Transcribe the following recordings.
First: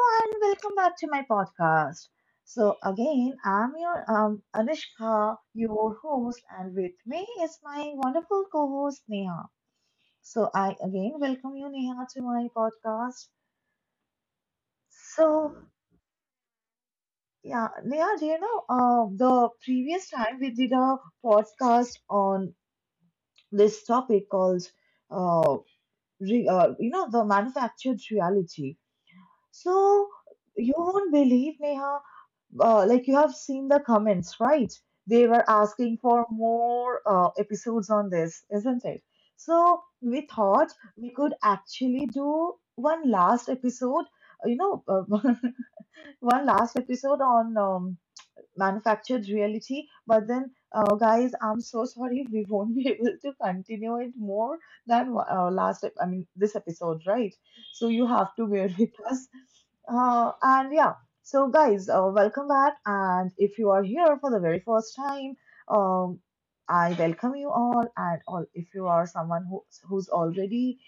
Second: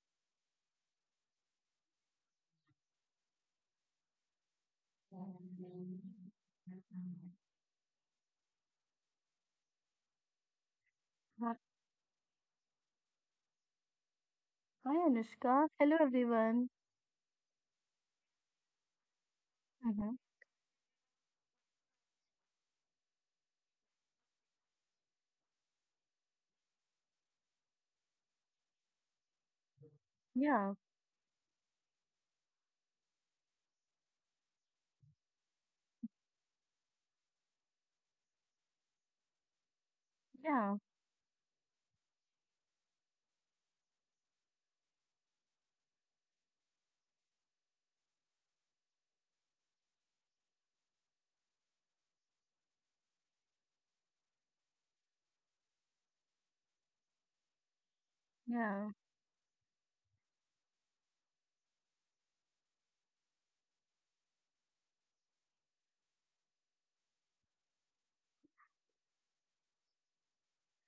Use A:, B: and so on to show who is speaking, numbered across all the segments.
A: and welcome back to my podcast. So again, I'm your Anushka, your host, and with me is my wonderful co-host Neha. So I again welcome you, Neha, to my podcast. So yeah, Neha, do you know the previous time we did a podcast on this topic called uh, you know the manufactured reality. So
B: Yeah,
A: you won't believe, Neha, like you have seen the comments, right? They were asking for more episodes on this, isn't it? So we thought
B: yeah,
A: we could actually do one last episode, you know, uh, one last episode on manufactured reality. But then, guys, I'm so sorry, we won't be able to continue it more than I mean, this episode, right? So you have to bear
B: yeah,
A: with us. And yeah, so guys, welcome back. And if you are here for the very first time, um, I welcome you all. And all, if you are someone who's already,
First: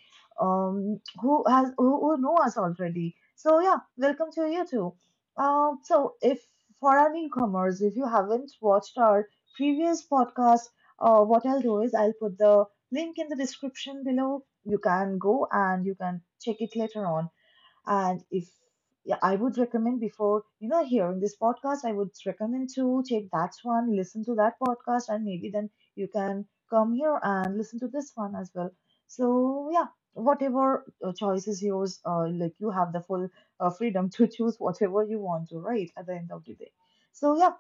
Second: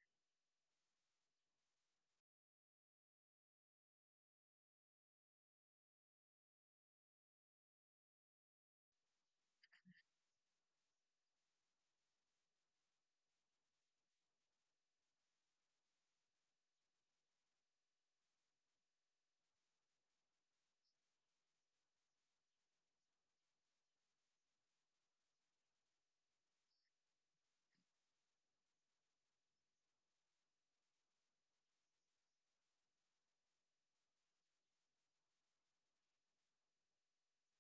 A: who know us already, so yeah, welcome to you too. So if for our newcomers, if you haven't watched our previous podcast, what I'll do is I'll put the link in the description below. You can go and you can check it later on. And if yeah, I would recommend before hearing this podcast, I would recommend to take that one, listen to that podcast, and maybe then you can come here and listen to this one as well. So yeah, whatever choice is yours, like you have the full freedom to choose whatever you want to, right? At the end of the day. So yeah,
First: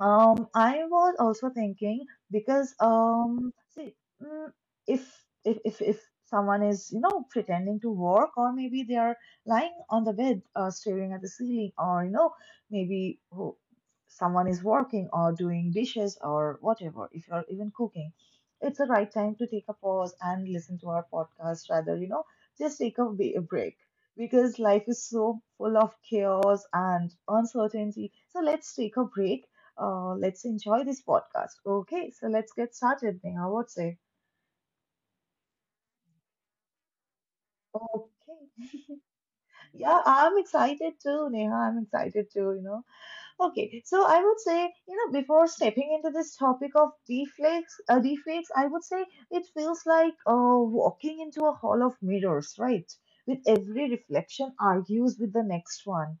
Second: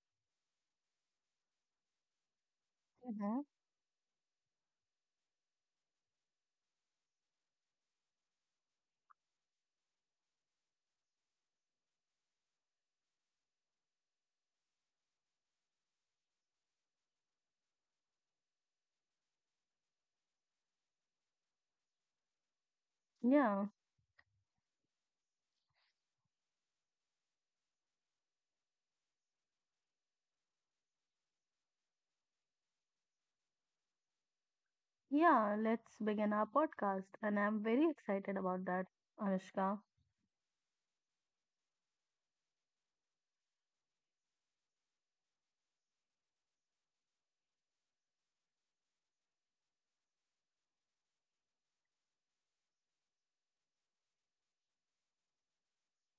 A: I was also thinking because
B: mhm,
A: see, mm, if if someone is pretending to work, or maybe they are lying on the bed, staring at the ceiling, or maybe someone is working or doing dishes or whatever. If you're even cooking, it's the right time to take a pause and listen to our podcast. Rather, just take a
B: yeah,
A: break because life is so full of chaos and uncertainty. So let's take a break. Let's enjoy this podcast. Okay, so let's get started, Neha. What's it?
B: yeah. Let's begin our podcast, and I'm very excited about
A: Okay.
B: that, Anushka.
A: Yeah, I'm excited too, Neha. I'm excited too. Okay, so I would say, before stepping into this topic of deflates, I would say it feels like walking into a hall of mirrors, right? With every reflection argues with the next one.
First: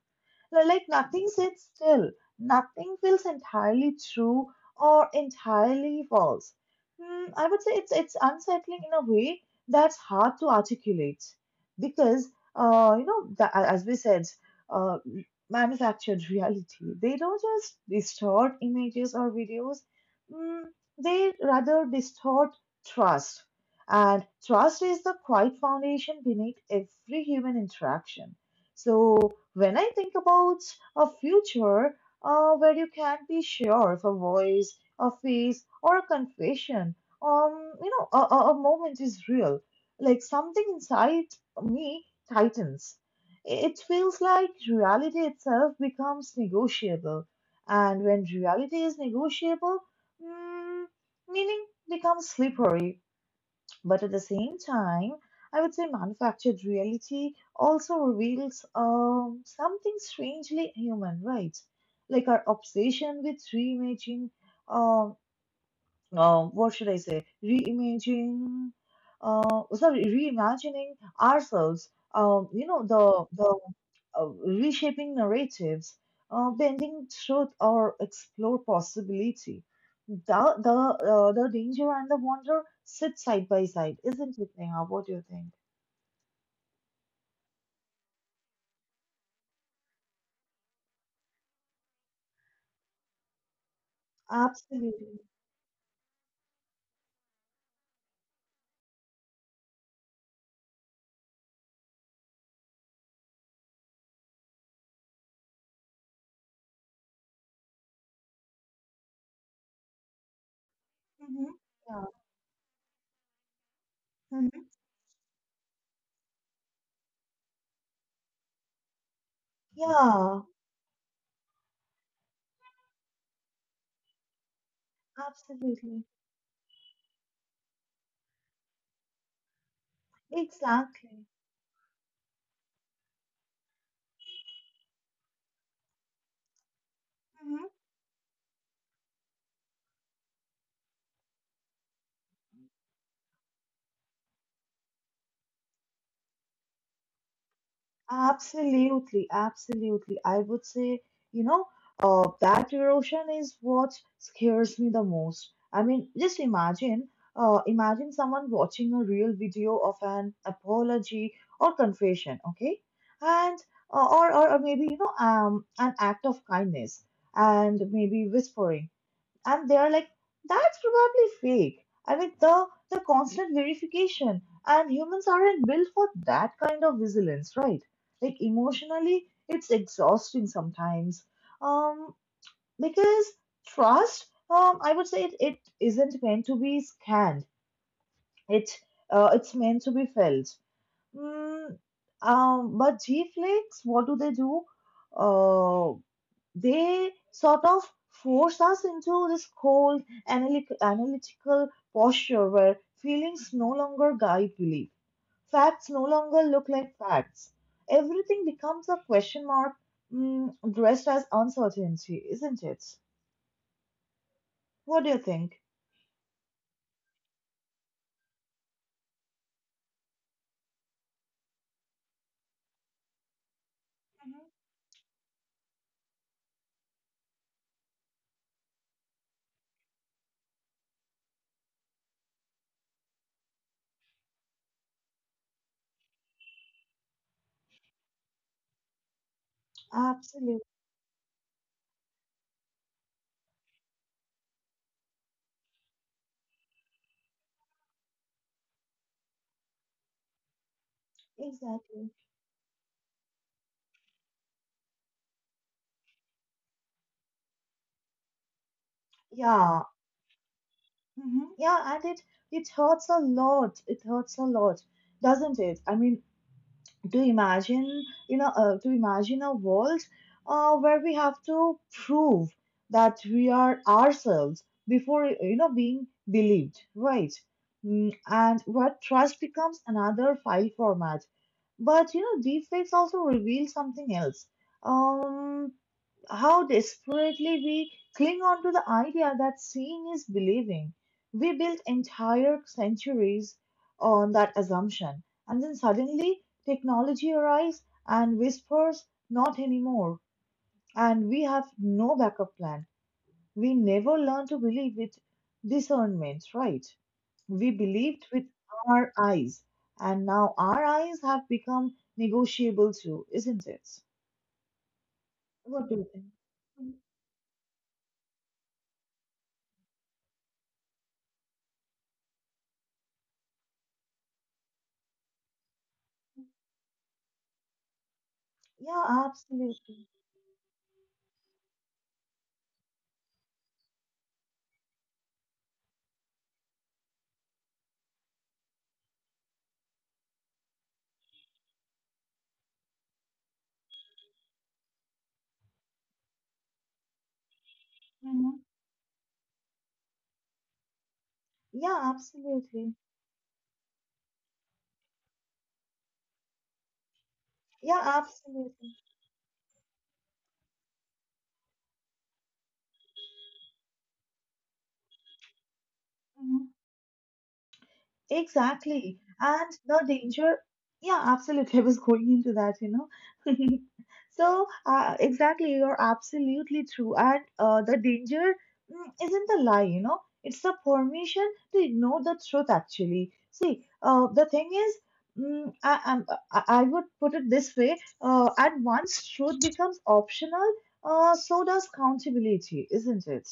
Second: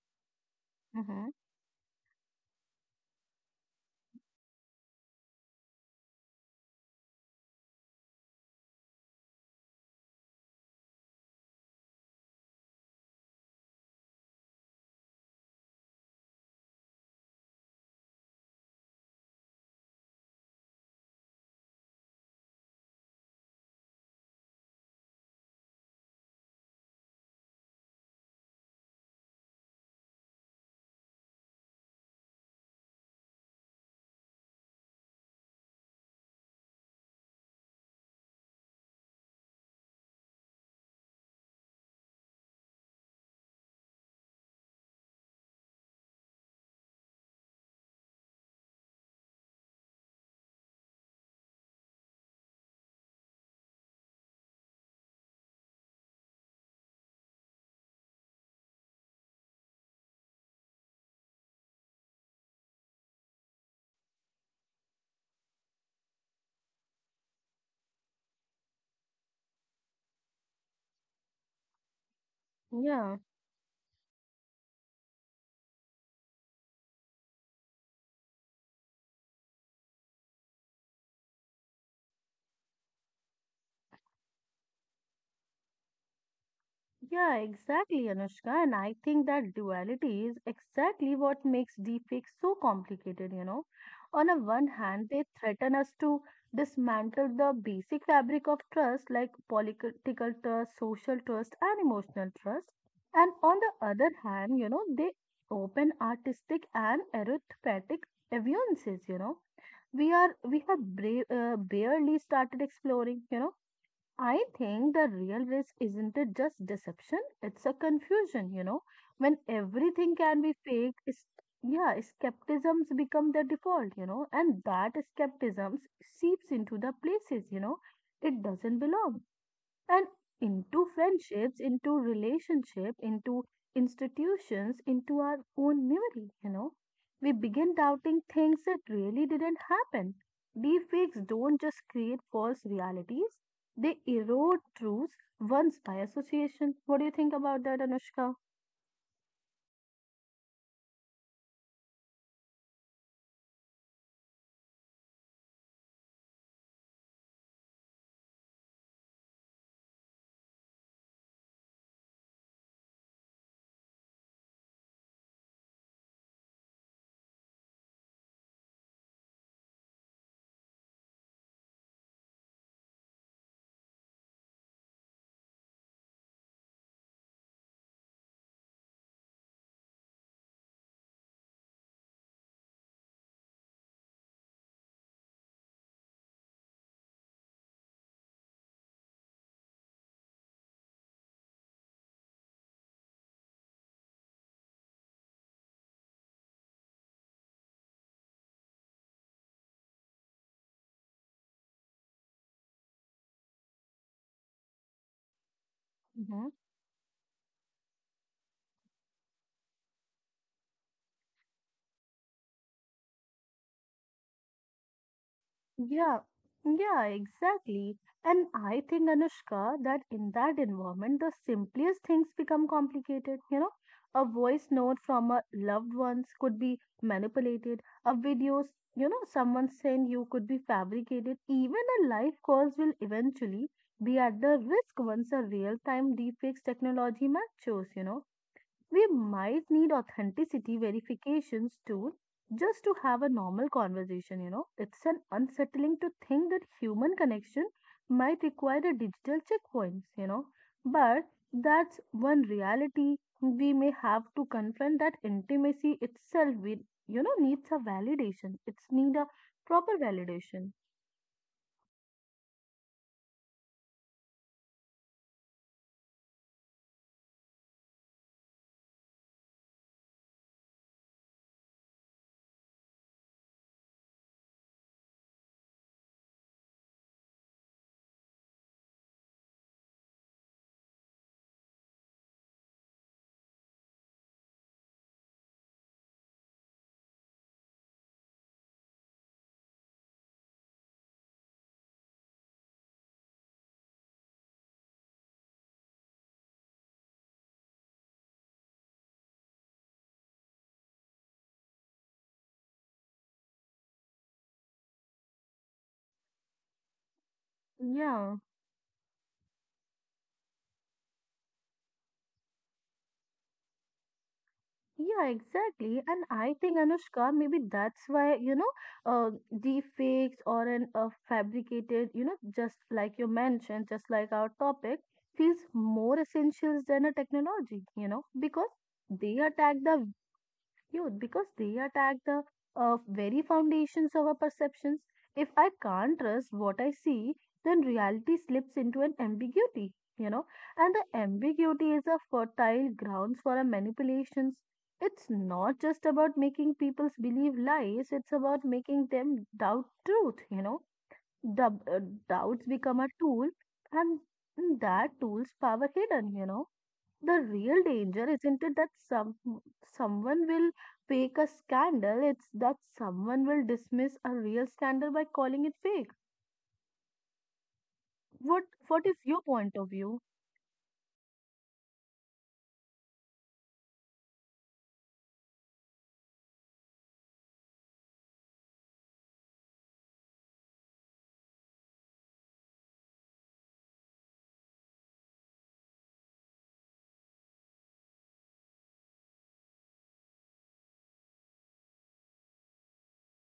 A: They're like nothing
B: Mm-hmm.
A: sits still. Nothing feels entirely true or entirely false. I would say it's unsettling in a way that's hard to articulate because as we said, uh, manufactured reality. They don't just distort images or videos. Mm, they rather distort trust. And trust is the quiet foundation beneath every human interaction. So, when I think about a future where you can't be sure of a voice, a face, or a confession, a moment is real. Like something inside me tightens. It feels like reality itself becomes negotiable. And when reality is negotiable, mm, meaning becomes slippery, but at the same time, I would say manufactured reality also reveals something strangely human, right? Like our obsession with reimagining, um, what should I say? Reimagining ourselves. You know,
B: Yeah.
A: the reshaping narratives, bending truth, or explore possibility. The the the danger and the wonder sit side by side, isn't it, Neha? What do you think?
B: Yeah, exactly, Anushka. And I think that duality is exactly what makes deepfakes so complicated, On a one hand,
A: Absolutely.
B: they threaten us to dismantle the basic fabric of trust, like political trust, social trust, and emotional trust. And on the other hand, they open artistic and arithmetic aviances, We have
A: Hmm. Yeah.
B: barely started exploring, I
A: Hmm.
B: think the real risk isn't it just deception? It's a confusion, When everything
A: Yeah.
B: can be fake, is yeah, skepticisms become the default, and that skepticism
A: Absolutely.
B: seeps into the places, it doesn't belong and into
A: Exactly.
B: friendships, into relationship, into institutions, into our own memory, We begin doubting things that really didn't happen. Deepfakes don't just create false realities, they erode truths once by association. What do you think about that, Anushka?
A: Absolutely, absolutely. I would say, you know, that erosion is what scares me the most. I mean, just imagine, imagine someone watching a real video of an apology or confession, okay, and or maybe an act of kindness, and maybe whispering, and they are like, that's probably fake. I mean, the constant verification, and humans aren't built for that kind of vigilance, right? Like, emotionally, it's exhausting sometimes. Um, because trust, I would say it isn't meant to be scanned. It it's meant to be felt. Mm, but G flakes, what do they do? Uh, they sort of force us into this cold analytical posture where feelings no longer guide belief, facts no longer
B: Mm-hmm.
A: look like facts, everything becomes a question mark, dressed as uncertainty, isn't it? What do you think?
B: Yeah, yeah, exactly. And I think, Anushka, that in that environment, the simplest things become complicated. A voice note from a loved ones could be manipulated, a videos, someone send you could be fabricated. Even a live calls will eventually be at the risk once a real-time deepfakes technology matures, We might
A: Mhm.
B: need
A: Absolutely.
B: authenticity verifications too, just to have a normal conversation, It's an unsettling to think that human connection might require a digital checkpoints, But
A: Exactly.
B: that's one reality we may have to confront that intimacy itself we needs a validation. It's need a
A: Yeah.
B: proper validation.
A: Mhm. Yeah, and it hurts a lot. It hurts a lot, doesn't it? I mean, to imagine a world where we have to prove that we are ourselves before being believed, right? And where trust becomes another file format. But deepfakes also reveal something else, um how desperately we cling on to the idea that seeing is believing. We built entire centuries on that assumption, and then suddenly technology arrives and whispers, "Not anymore." And we have no backup plan. We never learn to believe with discernment, right? We believed with
B: Yeah.
A: our eyes, and now our eyes have become negotiable too, isn't it?
B: Yeah,
A: What do you
B: exactly.
A: think?
B: And I think Anushka, maybe that's why, uh, deepfakes or an fabricated, just like you mentioned, just like our topic, feels more essentials than a technology, because
A: Yeah,
B: they attack
A: absolutely.
B: the youth because they attack the very foundations of our perceptions. If I can't trust what I see, then reality slips into an ambiguity, you know, and the ambiguity is a fertile grounds for our manipulations. It's not just about making people believe lies, it's
A: Mhm.
B: about making them doubt truth, Dub-
A: Yeah,
B: uh, doubts
A: absolutely.
B: become a tool, and that tool's power hidden, the real
A: Yeah,
B: danger isn't it
A: absolutely.
B: that someone will fake a scandal, it's that someone will dismiss a real scandal by calling it fake.
A: Mhm.
B: what what
A: Exactly.
B: is your
A: And
B: point of
A: the
B: view?
A: danger, yeah, absolutely. I was going into that. So, exactly, you're absolutely true. And the danger isn't the lie, it's the permission to ignore the truth, actually. See, the thing is, mm, I, I'm- I would put it this way, at once, truth becomes optional, so does accountability, isn't it?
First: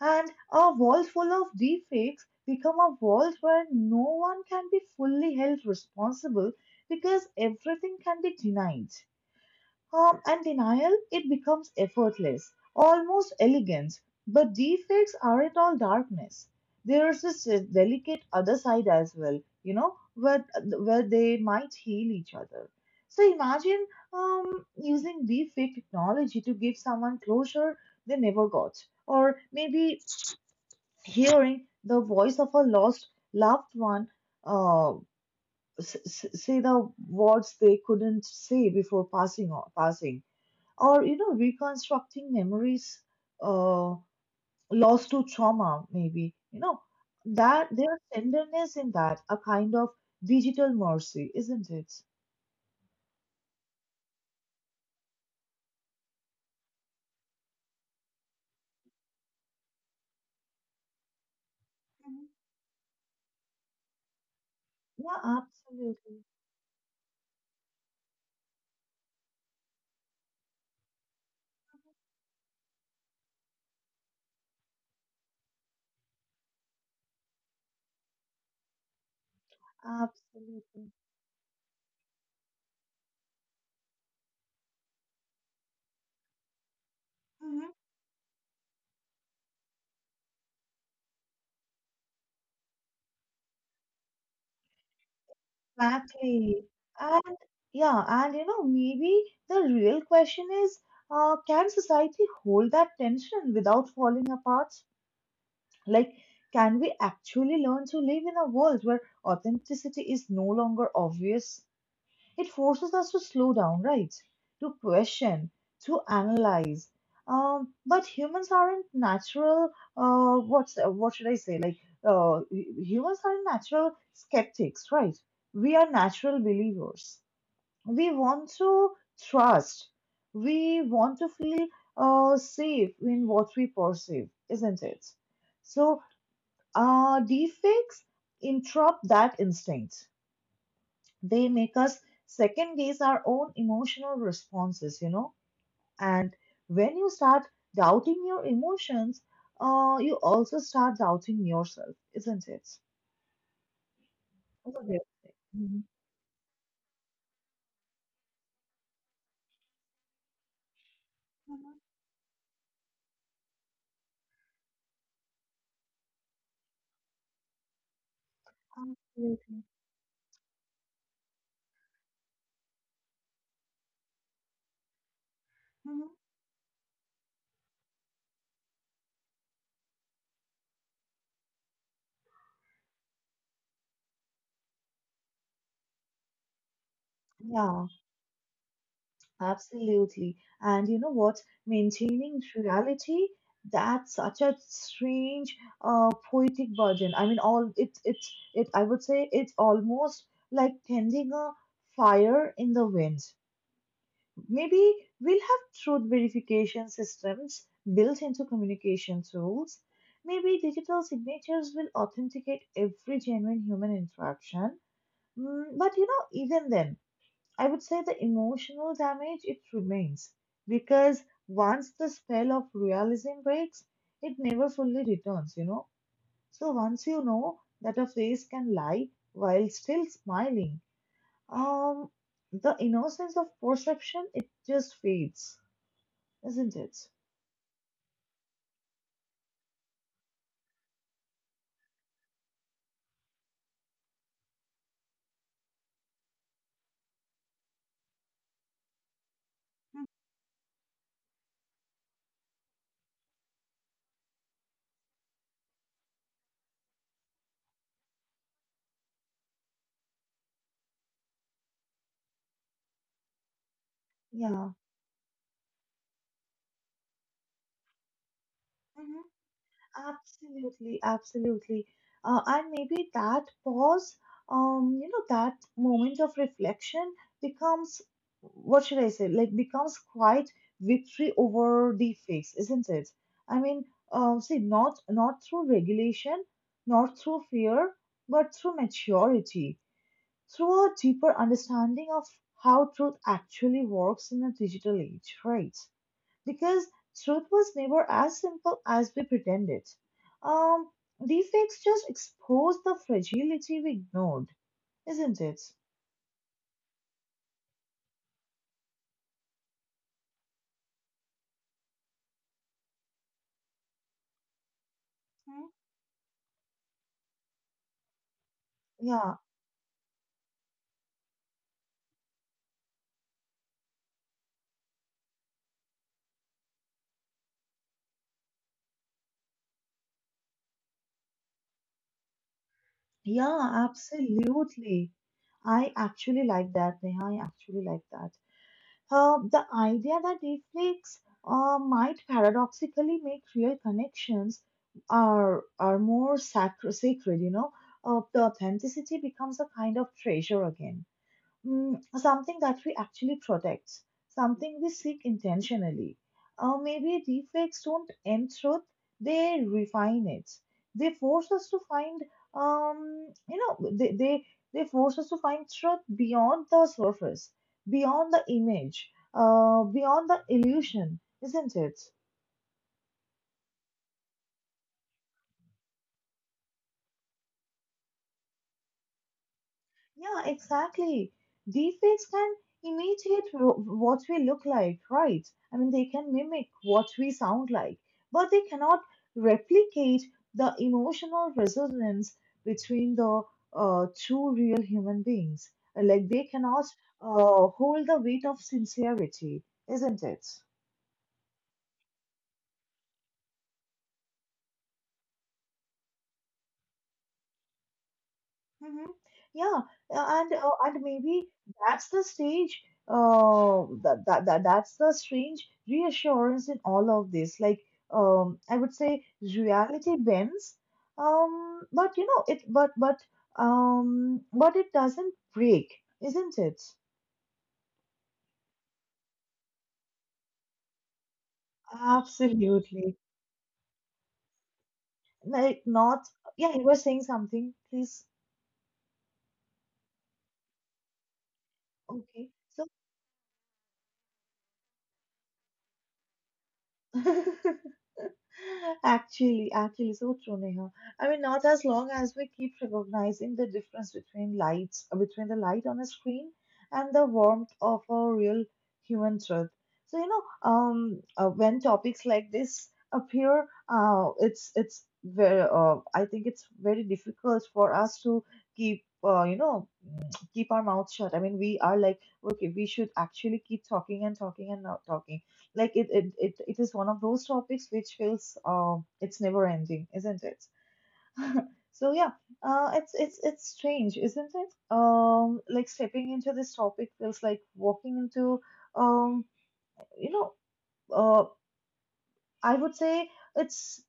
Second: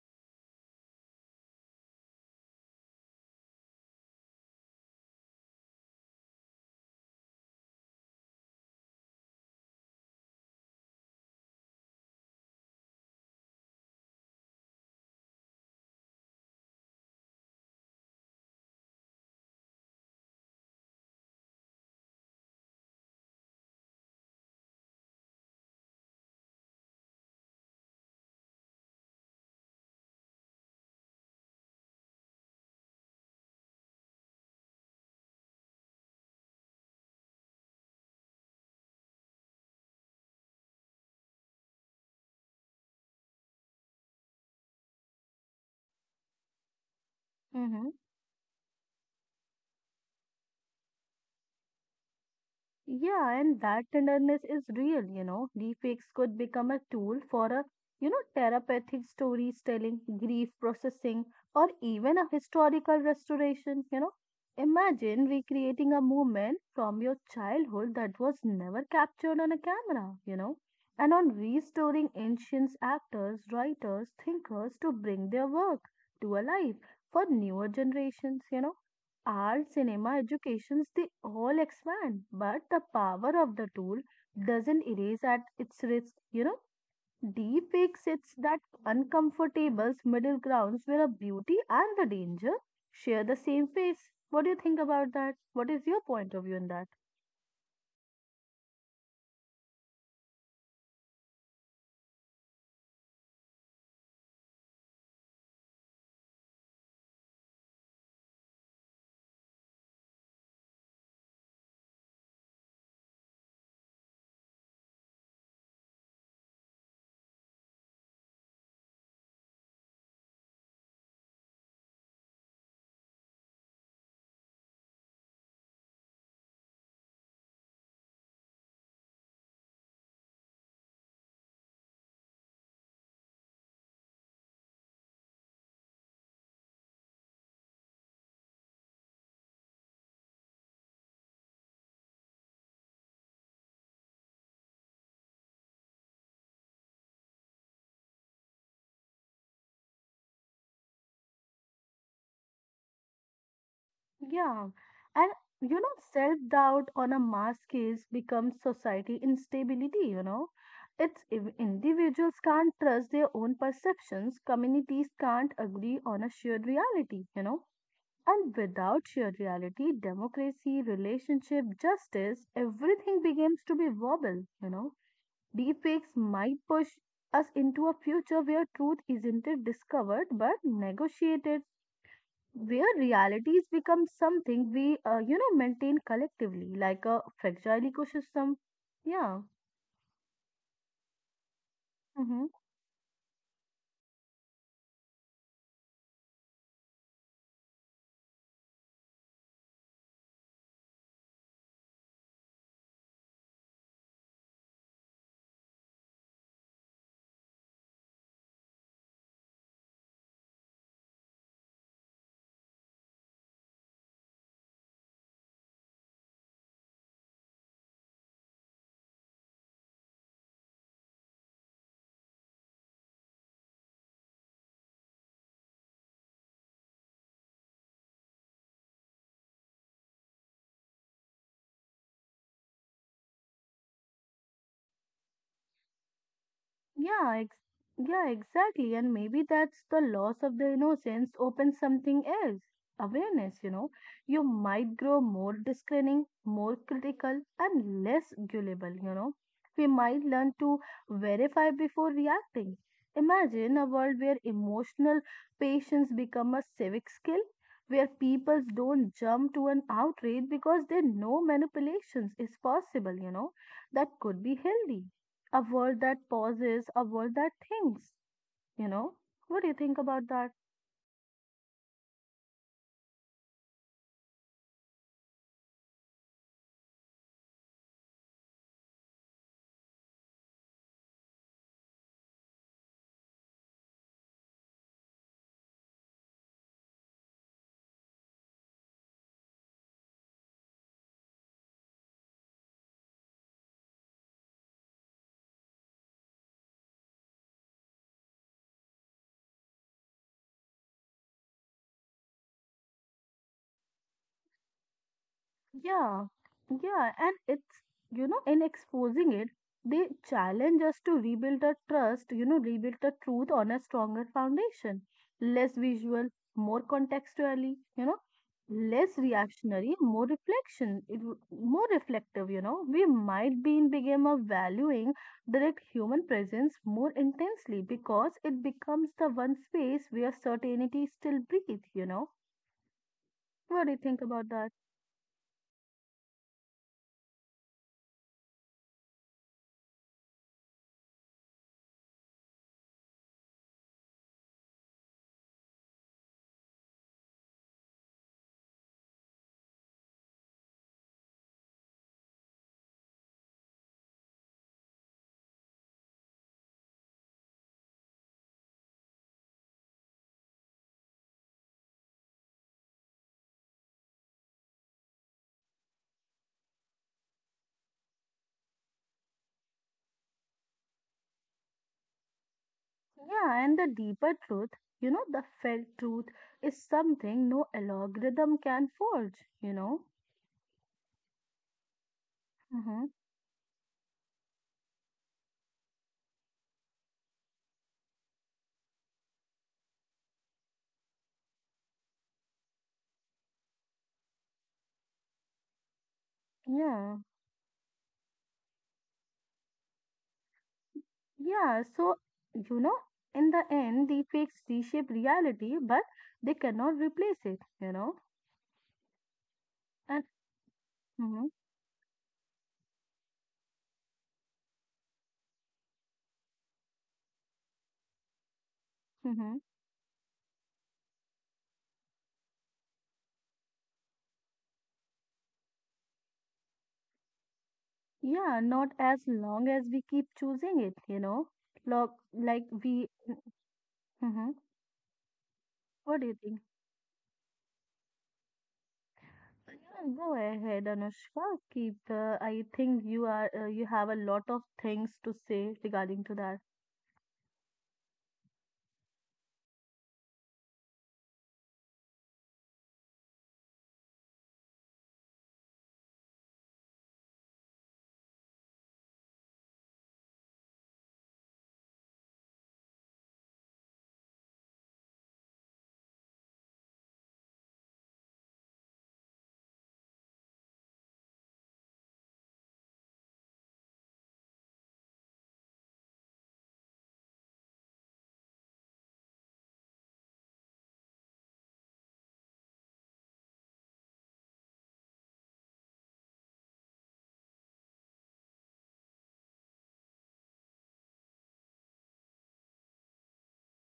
A: And a world full of deepfakes become a world where no one can be fully held responsible because everything can be denied. And denial, it becomes effortless, almost elegant. But deepfakes aren't all darkness. There's this delicate other side as well, where they might heal each other. So imagine using deepfake technology to give someone closure they never got, or maybe hearing the voice of a lost loved one, uh, say the words they couldn't say before passing on, passing or reconstructing memories uh, lost to trauma. Maybe that
B: Mm-hmm.
A: there's tenderness in that, a kind of digital mercy, isn't it?
B: Yeah, and that tenderness is real, Deepfakes could become a tool for a, therapeutic storytelling, grief processing, or even a
A: Mhm.
B: historical restoration,
A: Yeah,
B: Imagine recreating a
A: absolutely.
B: moment from your childhood that was never captured on a camera, and on restoring ancient actors, writers, thinkers to bring their work to a life for newer generations, Art, cinema, educations,
A: Absolutely.
B: they all expand, but the power of the tool doesn't erase at its risk. Deep fake sits that uncomfortable middle grounds where a beauty and the danger share the same face. What do you think about that? What is your point of view in
A: Exactly.
B: that?
A: And yeah, maybe the real question is, can society hold that tension without falling apart? Like, can we actually learn to live in a world where authenticity is no longer obvious? It forces us to slow down, right? To question, to analyze. But humans aren't natural. What should I say? Like, humans aren't natural skeptics, right? We are natural believers. We want to trust. We want to feel safe in what we perceive, isn't it? So, deepfakes interrupt that instinct. They make us second guess our own emotional responses. And when you start doubting your emotions, you also start doubting yourself, isn't it?
B: Yeah,
A: Isn't it?
B: and
A: Mhm.
B: self-doubt on a mass case becomes society instability, It's if
A: Mhm.
B: individuals can't trust their own perceptions, communities can't agree on a shared reality, And without shared
A: Absolutely.
B: reality, democracy, relationship, justice, everything begins to be wobble, Deepfakes
A: Mhm.
B: might push us into a future where truth isn't discovered but negotiated, where realities become something we maintain collectively like a fragile
A: Yeah,
B: ecosystem. Yeah.
A: absolutely. And you know what?
B: Mm-hmm.
A: Maintaining reality, that's such a strange, poetic burden. I mean, all it, it, it, I would say it's almost like tending a fire in the wind. Maybe we'll have truth verification systems built into communication tools. Maybe digital signatures will authenticate every genuine human interaction. But even then, I would say the emotional damage it remains, because once the spell of realism breaks, it never fully returns. So once you know that a face can lie while still smiling, um, the innocence of perception it just fades, isn't it?
B: Yeah, ex- yeah, exactly. And maybe that's the loss of the innocence opens something else. Awareness, You might grow more discerning, more critical, and less gullible, We
A: Mhm.
B: might learn to verify before reacting. Imagine a world where emotional patience become a civic skill, where people don't jump to an outrage because they know manipulations is possible, That could be
A: Yeah.
B: healthy, a world that pauses, a world that thinks, you know.
A: Mhm.
B: What do you think about that?
A: Absolutely, absolutely. And maybe that pause, that moment of reflection becomes, what should I say, like becomes quite victory over the fix, isn't it? I mean, see, not through regulation, not through fear, but through maturity, through a deeper understanding of how truth actually works in a digital age, right? Because truth was never as simple as we pretended. Um, Defects just expose the fragility we ignored, isn't it?
B: Yeah, yeah, and it's in exposing it, they challenge us to rebuild a trust, rebuild the truth on a stronger foundation, less
A: Hmm?
B: visual, more contextually, less
A: Yeah,
B: reactionary, more reflection, more reflective, We might be in became of valuing direct human presence more intensely because it becomes the one space where certainty still breathes, What do
A: yeah,
B: you think about that?
A: absolutely. I actually like that, Neha. I actually like that. The idea that defects might paradoxically make real connections are more sacred. The authenticity becomes a kind of treasure again. Something that we actually protect, something we seek intentionally. Or maybe deepfakes don't end truth, they refine it. They force us to find, you know, they force us to find truth beyond the surface, beyond the image, beyond the illusion, isn't it?
B: Yeah, and the deeper truth, the felt truth is something no algorithm can forge, you know.
A: Yeah, exactly. Deepfakes can
B: Mm-hmm.
A: imitate what we look like, right? I mean, they can mimic what we sound like, but they cannot replicate the emotional resonance between the two real human beings. Like, they cannot
B: Yeah,
A: hold the weight of sincerity, isn't it?
B: yeah. So, you know, in the end, deepfakes reshape reality, but they cannot replace it,
A: Mm-hmm. Yeah,
B: And,
A: and
B: mm-hmm,
A: maybe that's the stage. That's the strange reassurance in all of this. Like, I would say
B: mm-hmm.
A: reality bends. But you know it. But it doesn't break, isn't it?
B: Yeah, not as long as we keep choosing it, Look, like
A: Absolutely.
B: we, mm-hmm,
A: Like not.
B: what do you think?
A: Yeah, you were saying something, please.
B: Yeah, go ahead, Anushka. Keep
A: Okay.
B: the. I
A: So,
B: think you are you have a lot of things to say regarding to that.
A: Actually, so true, Neha. I mean, not as long as we keep recognizing the difference between lights, between the light on a screen and the warmth of a real human truth. So, when topics like this appear, it's I think it's very difficult for us to keep, keep our mouth shut. I mean, we are like, okay, we should actually keep talking and talking and not talking. Like it is one of those topics which feels it's never ending, isn't it? So yeah, it's it's strange, isn't it? Like stepping into this topic feels like walking into um, you know, uh, I would say it's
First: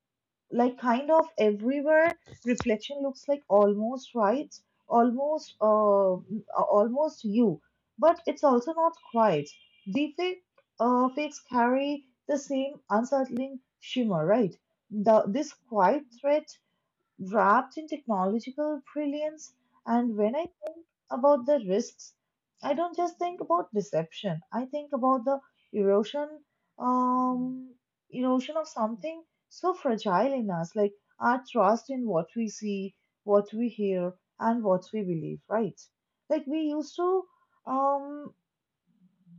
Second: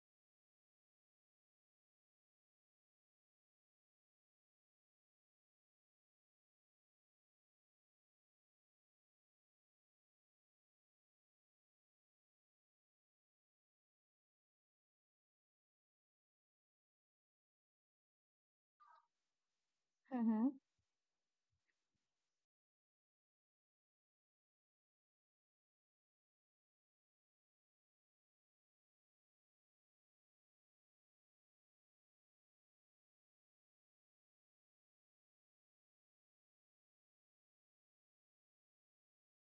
A: like kind of everywhere. Reflection looks like almost right, almost uh m- almost you, but it's also not quite deepfake. Fakes carry the same unsettling shimmer, right? The this quiet threat wrapped in technological brilliance. And when
B: Mm-hmm.
A: I about the risks, I don't just think about deception. I think about the erosion, um, erosion of something so fragile in us, like our trust in what we see, what we hear, and what we believe. Right? Like um,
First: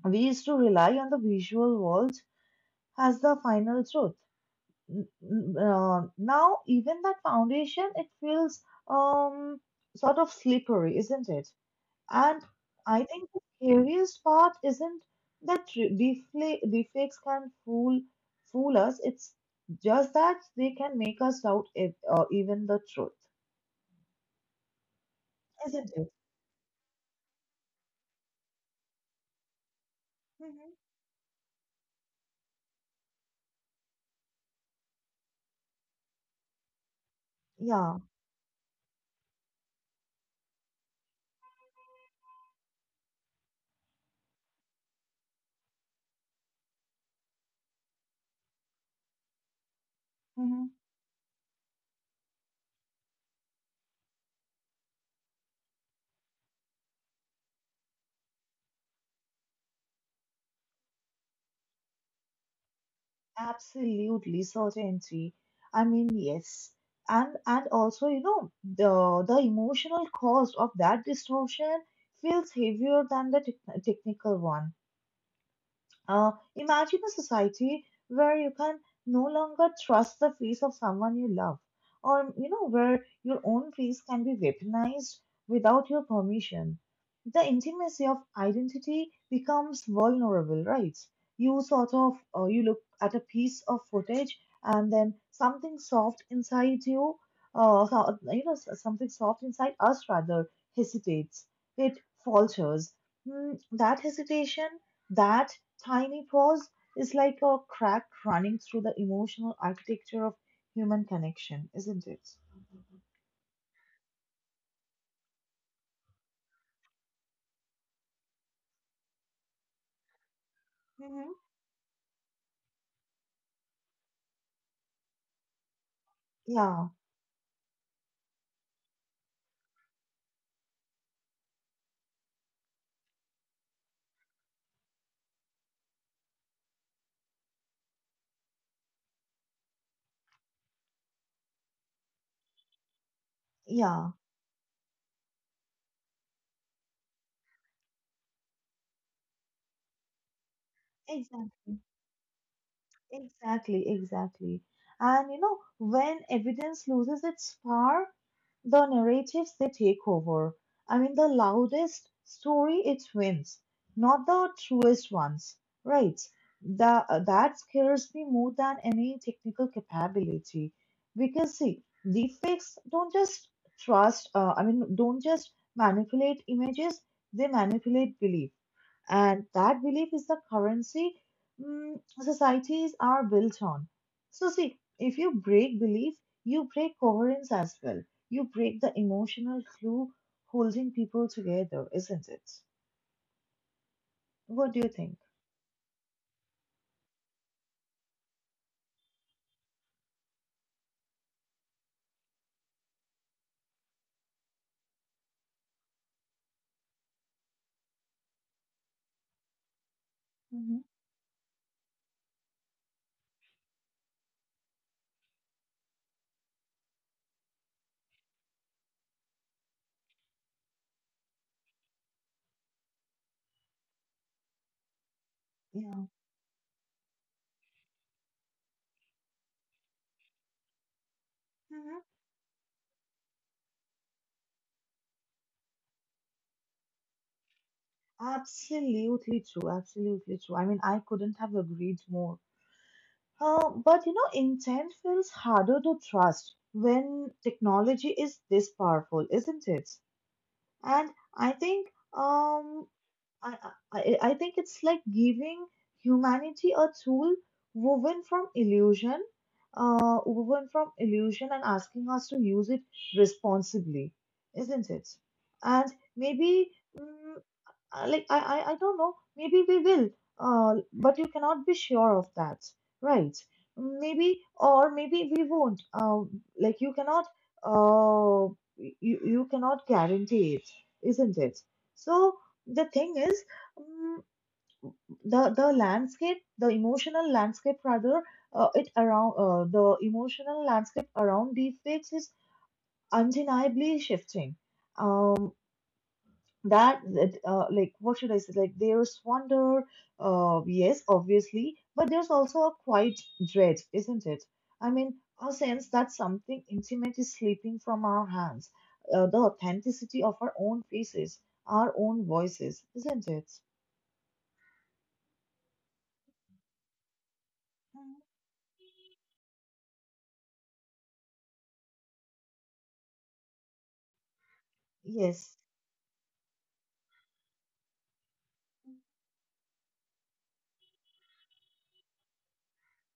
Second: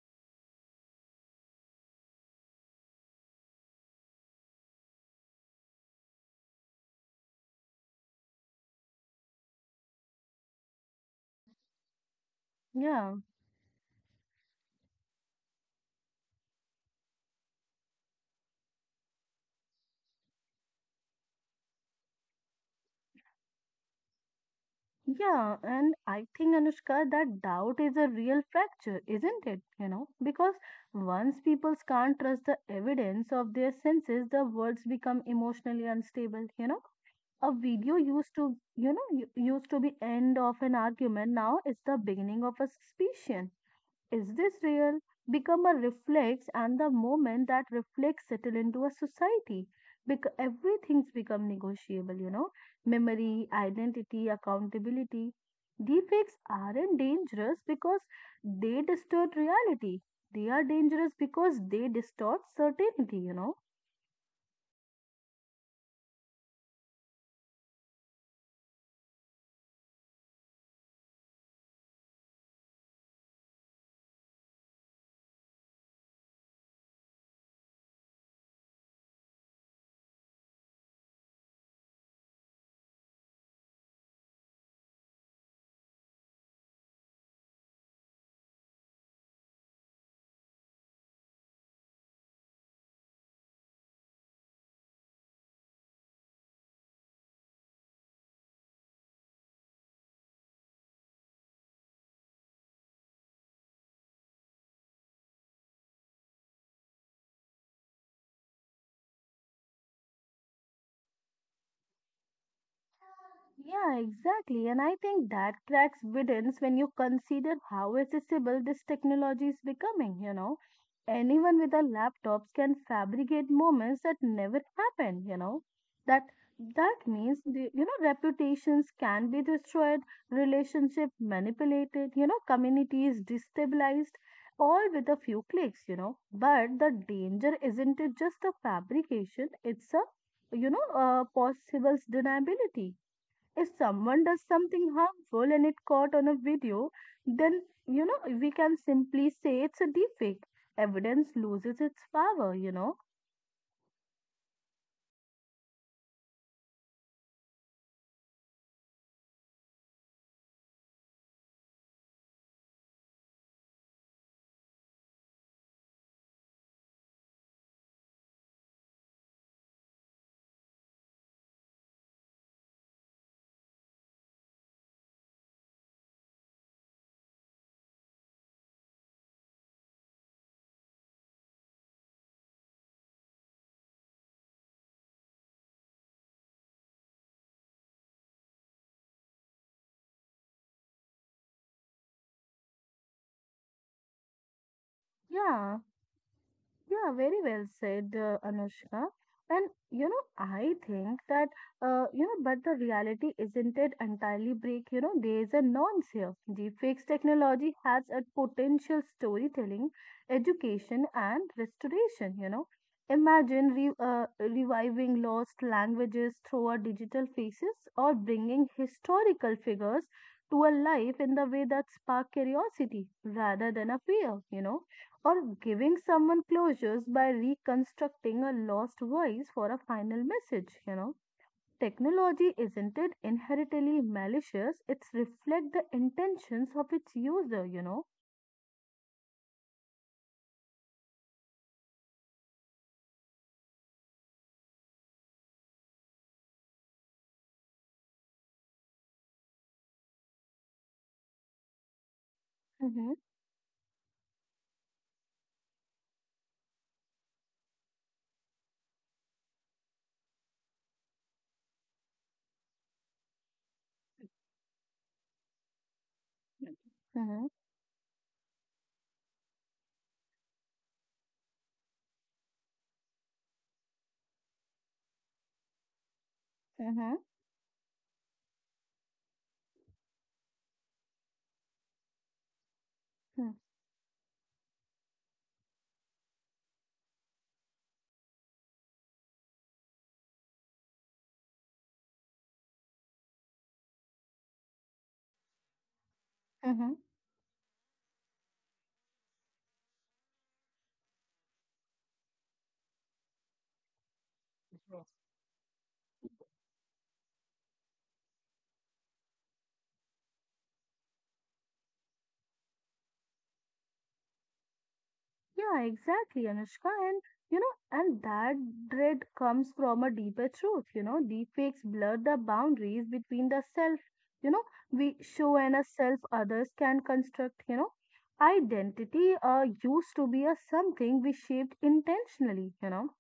A: we used to rely on the visual world as the final truth. Now, even that foundation, it feels um, sort of slippery, isn't it? And I
B: Yeah,
A: think the scariest part isn't that deepfakes can fool us. It's just that they can make us doubt if, even the truth,
B: yeah, and
A: isn't it?
B: I think Anushka, that doubt is a real fracture, isn't it? Because
A: Mm-hmm.
B: once people can't trust the evidence of their senses, the words become emotionally unstable. A video
A: Yeah,
B: used to, used to be end of an argument. Now it's the beginning of a suspicion. Is this real? Become a reflex, and the moment that reflex settle into a society, because
A: hmm,
B: everything's become negotiable, memory, identity, accountability. Deepfakes aren't dangerous because they distort reality. They are dangerous because they distort certainty,
A: absolutely certainty. I mean, yes, and also you know the emotional cost of that distortion feels heavier than the technical one. Imagine a society where you can no longer trust the face of someone you love, or you know, where your own face can be weaponized without your permission. The intimacy of identity becomes vulnerable, right? You sort of you look at a piece of footage, and then something soft inside you, you know, something soft inside us rather hesitates. It falters. Mm, that hesitation, that Tiny Paws is like a crack running through the emotional architecture of human connection, isn't it?
B: Yeah, exactly. And I think that cracks widens when you consider how accessible this technology is becoming,
A: Hmm.
B: Anyone with a laptop can fabricate moments that never happened, That
A: Yeah,
B: that means the, reputations can be destroyed, relationship manipulated, communities destabilized, all with a few clicks, But the danger isn't it just a fabrication, it's a possible deniability if
A: yeah,
B: someone does something harmful and it caught on a video, then we can simply say it's a deepfake. Evidence
A: exactly.
B: loses its power,
A: Exactly, exactly. And you know, when evidence loses its power, the narratives they take over. I mean, the loudest story it wins, not the truest ones, right? The that scares me more than any technical capability, because see, deepfakes don't just trust. I mean, don't just manipulate images; they manipulate belief, and that belief is the currency mm societies are built on. So, see, if you break belief, you break coherence as well. You break the emotional glue holding people together, isn't it? What do you think?
B: Yeah. Yeah, very well said, Anushka. And I think that but the reality isn't it entirely break. You know, there is a nuance here. The fixed technology has a potential storytelling,
A: Hmm.
B: education, and restoration. Imagine re reviving lost languages through our digital faces, or bringing historical figures to a life in the way that spark curiosity rather than a fear. Or giving
A: Yeah.
B: someone closures by reconstructing a lost voice for a final message,
A: Mhm.
B: technology isn't it inherently malicious, it's reflect the intentions of its user,
A: Absolutely true. Absolutely true. I mean, I couldn't have agreed more. But you know, intent feels harder to trust when technology is this powerful, isn't it? And I think.
B: mm-hmm,
A: I, I think it's like giving humanity a tool woven from illusion, woven from illusion, and asking us to use it responsibly, isn't it? And maybe,
B: mm-hmm,
A: mm, like I don't know, maybe we will, but you cannot be sure of that, right? Maybe, or maybe we won't, like you
B: mm-hmm,
A: cannot you, you cannot guarantee it, isn't it? So the thing is um, the landscape, the emotional landscape rather, it around the emotional landscape around deepfakes is undeniably shifting. um
B: mm-hmm.
A: that that Like what should I say? Like there's wonder, yes, obviously, but there's also a quiet dread, isn't it? I mean, a sense that something intimate is slipping from our hands, the authenticity of our own faces, our own voices, isn't it?
B: Yeah, exactly, Anushka. And and
A: Mhm.
B: that dread comes from a deeper truth. You know, deepfakes blur the boundaries between the self, you know, we show
A: Yes,
B: and a self others can construct. Identity used to be a something we shaped intentionally. You know,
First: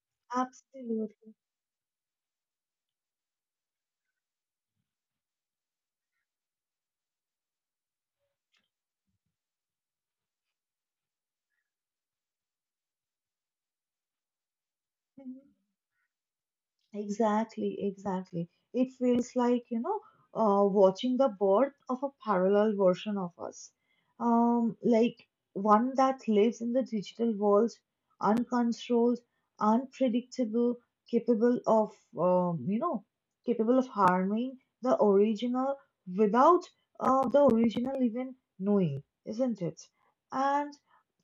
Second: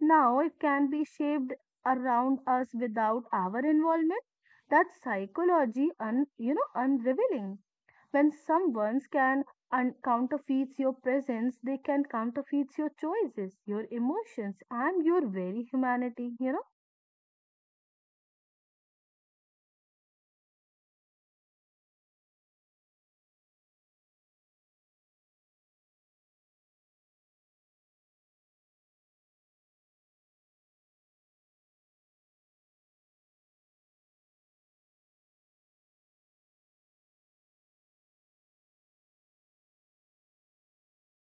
B: now it can be
A: absolutely.
B: shaped around us without our involvement. That psychology, unrevealing. When someone can counterfeit your presence, they can counterfeit your choices, your emotions, and your
A: Mm-hmm.
B: very humanity.
A: Exactly, exactly. It feels like, you know, watching the birth of a parallel version of us. Like one that lives in the digital world, uncontrolled, unpredictable, capable of, um, you know, capable of harming the original without the original even knowing, isn't it? And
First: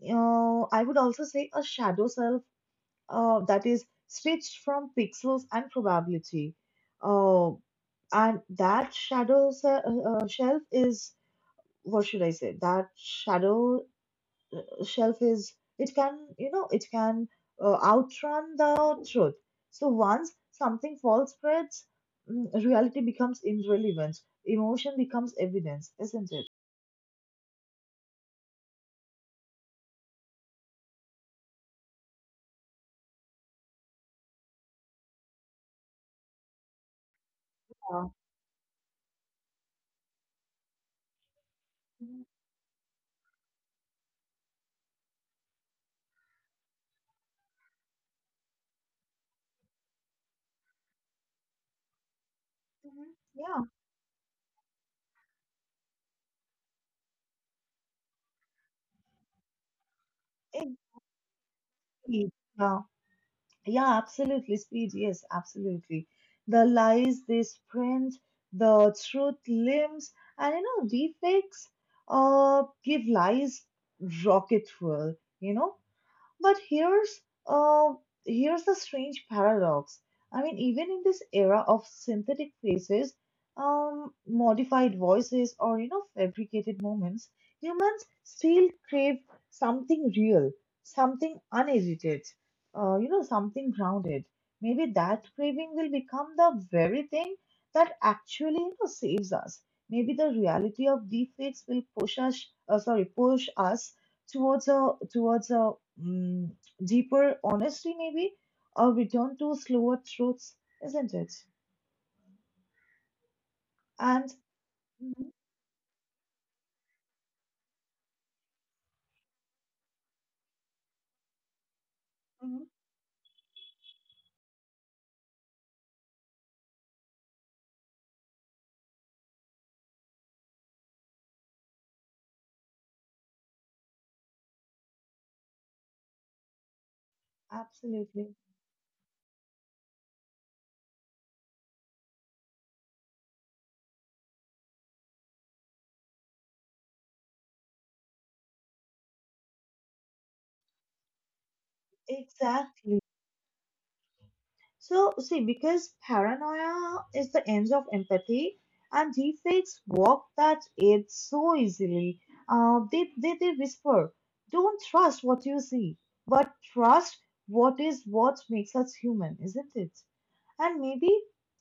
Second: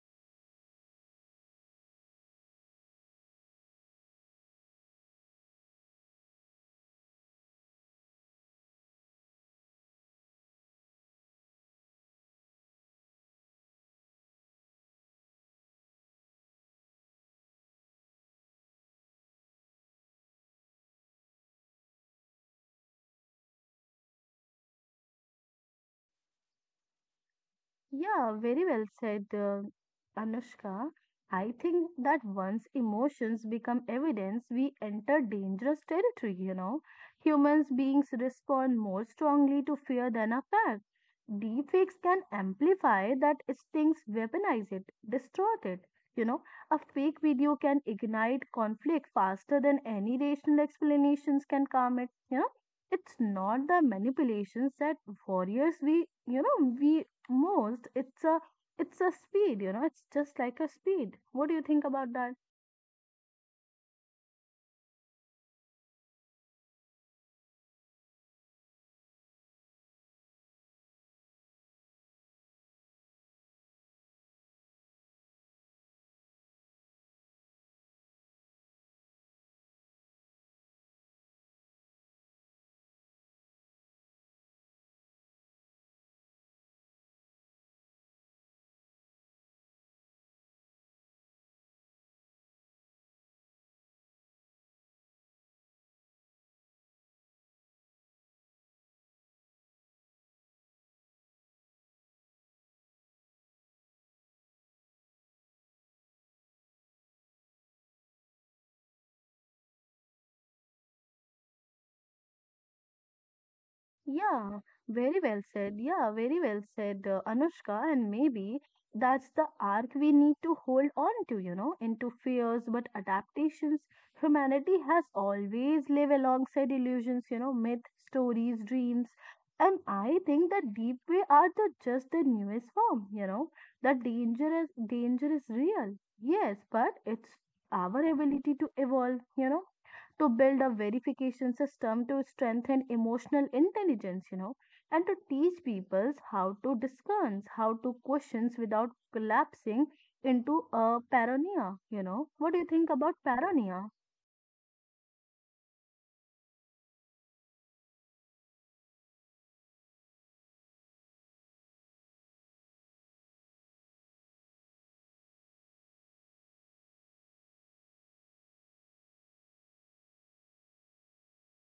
A: I would also say a shadow self that is stitched from pixels and probability. Uh, and that shelf is, what should I say? That shadow shelf is, it can, you know, it can outrun the truth. So once something false spreads, mm, reality becomes irrelevant. Emotion becomes evidence, isn't it?
B: Yeah, very well said, Anushka. I think that once emotions become evidence, we enter dangerous territory, Humans
A: Yeah.
B: beings respond more strongly to fear than a fact. Deepfakes can
A: Mhm.
B: amplify that instincts, weaponize it, distort it. You know, a fake video can ignite conflict faster than any rational explanations can calm it.
A: Mhm.
B: It's
A: Yeah.
B: not the manipulations that warriors we, most, it's a, it's a speed, it's just like a speed. What do you think about
A: Indeed.
B: that?
A: Yeah. Yeah, absolutely, speed. Yes, absolutely. The lies they print, the truth limbs, and you know, deepfakes give lies rocket fuel, you know, but here's uh, here's the strange paradox. I mean, even in this era of synthetic faces, modified voices, or you know, fabricated moments, humans still crave something real, something unedited, you know, something grounded. Maybe that craving will become the very thing that actually, you know, saves us. Maybe the reality of deepfakes will push us, push us towards a towards a mm deeper honesty, maybe a return to slower truths, isn't it? And
B: Yeah, very
A: mhm,
B: well said. Anushka. And maybe that's the arc we need to hold on to, into
A: mhm,
B: fears but adaptations. Humanity has always lived alongside illusions, myth, stories, dreams. And I think that deep way are the just the newest form, The danger is real. Yes, but it's our
A: absolutely,
B: ability to evolve, to build a verification system to strengthen emotional intelligence, and to teach people how to discern, how to questions without collapsing into a paranoia, What do you think
A: exactly.
B: about paranoia?
A: So see, because paranoia is the end of empathy, and deepfakes walk that edge so easily. They whisper, don't trust what you see, but trust what is, what makes us human, isn't it? And maybe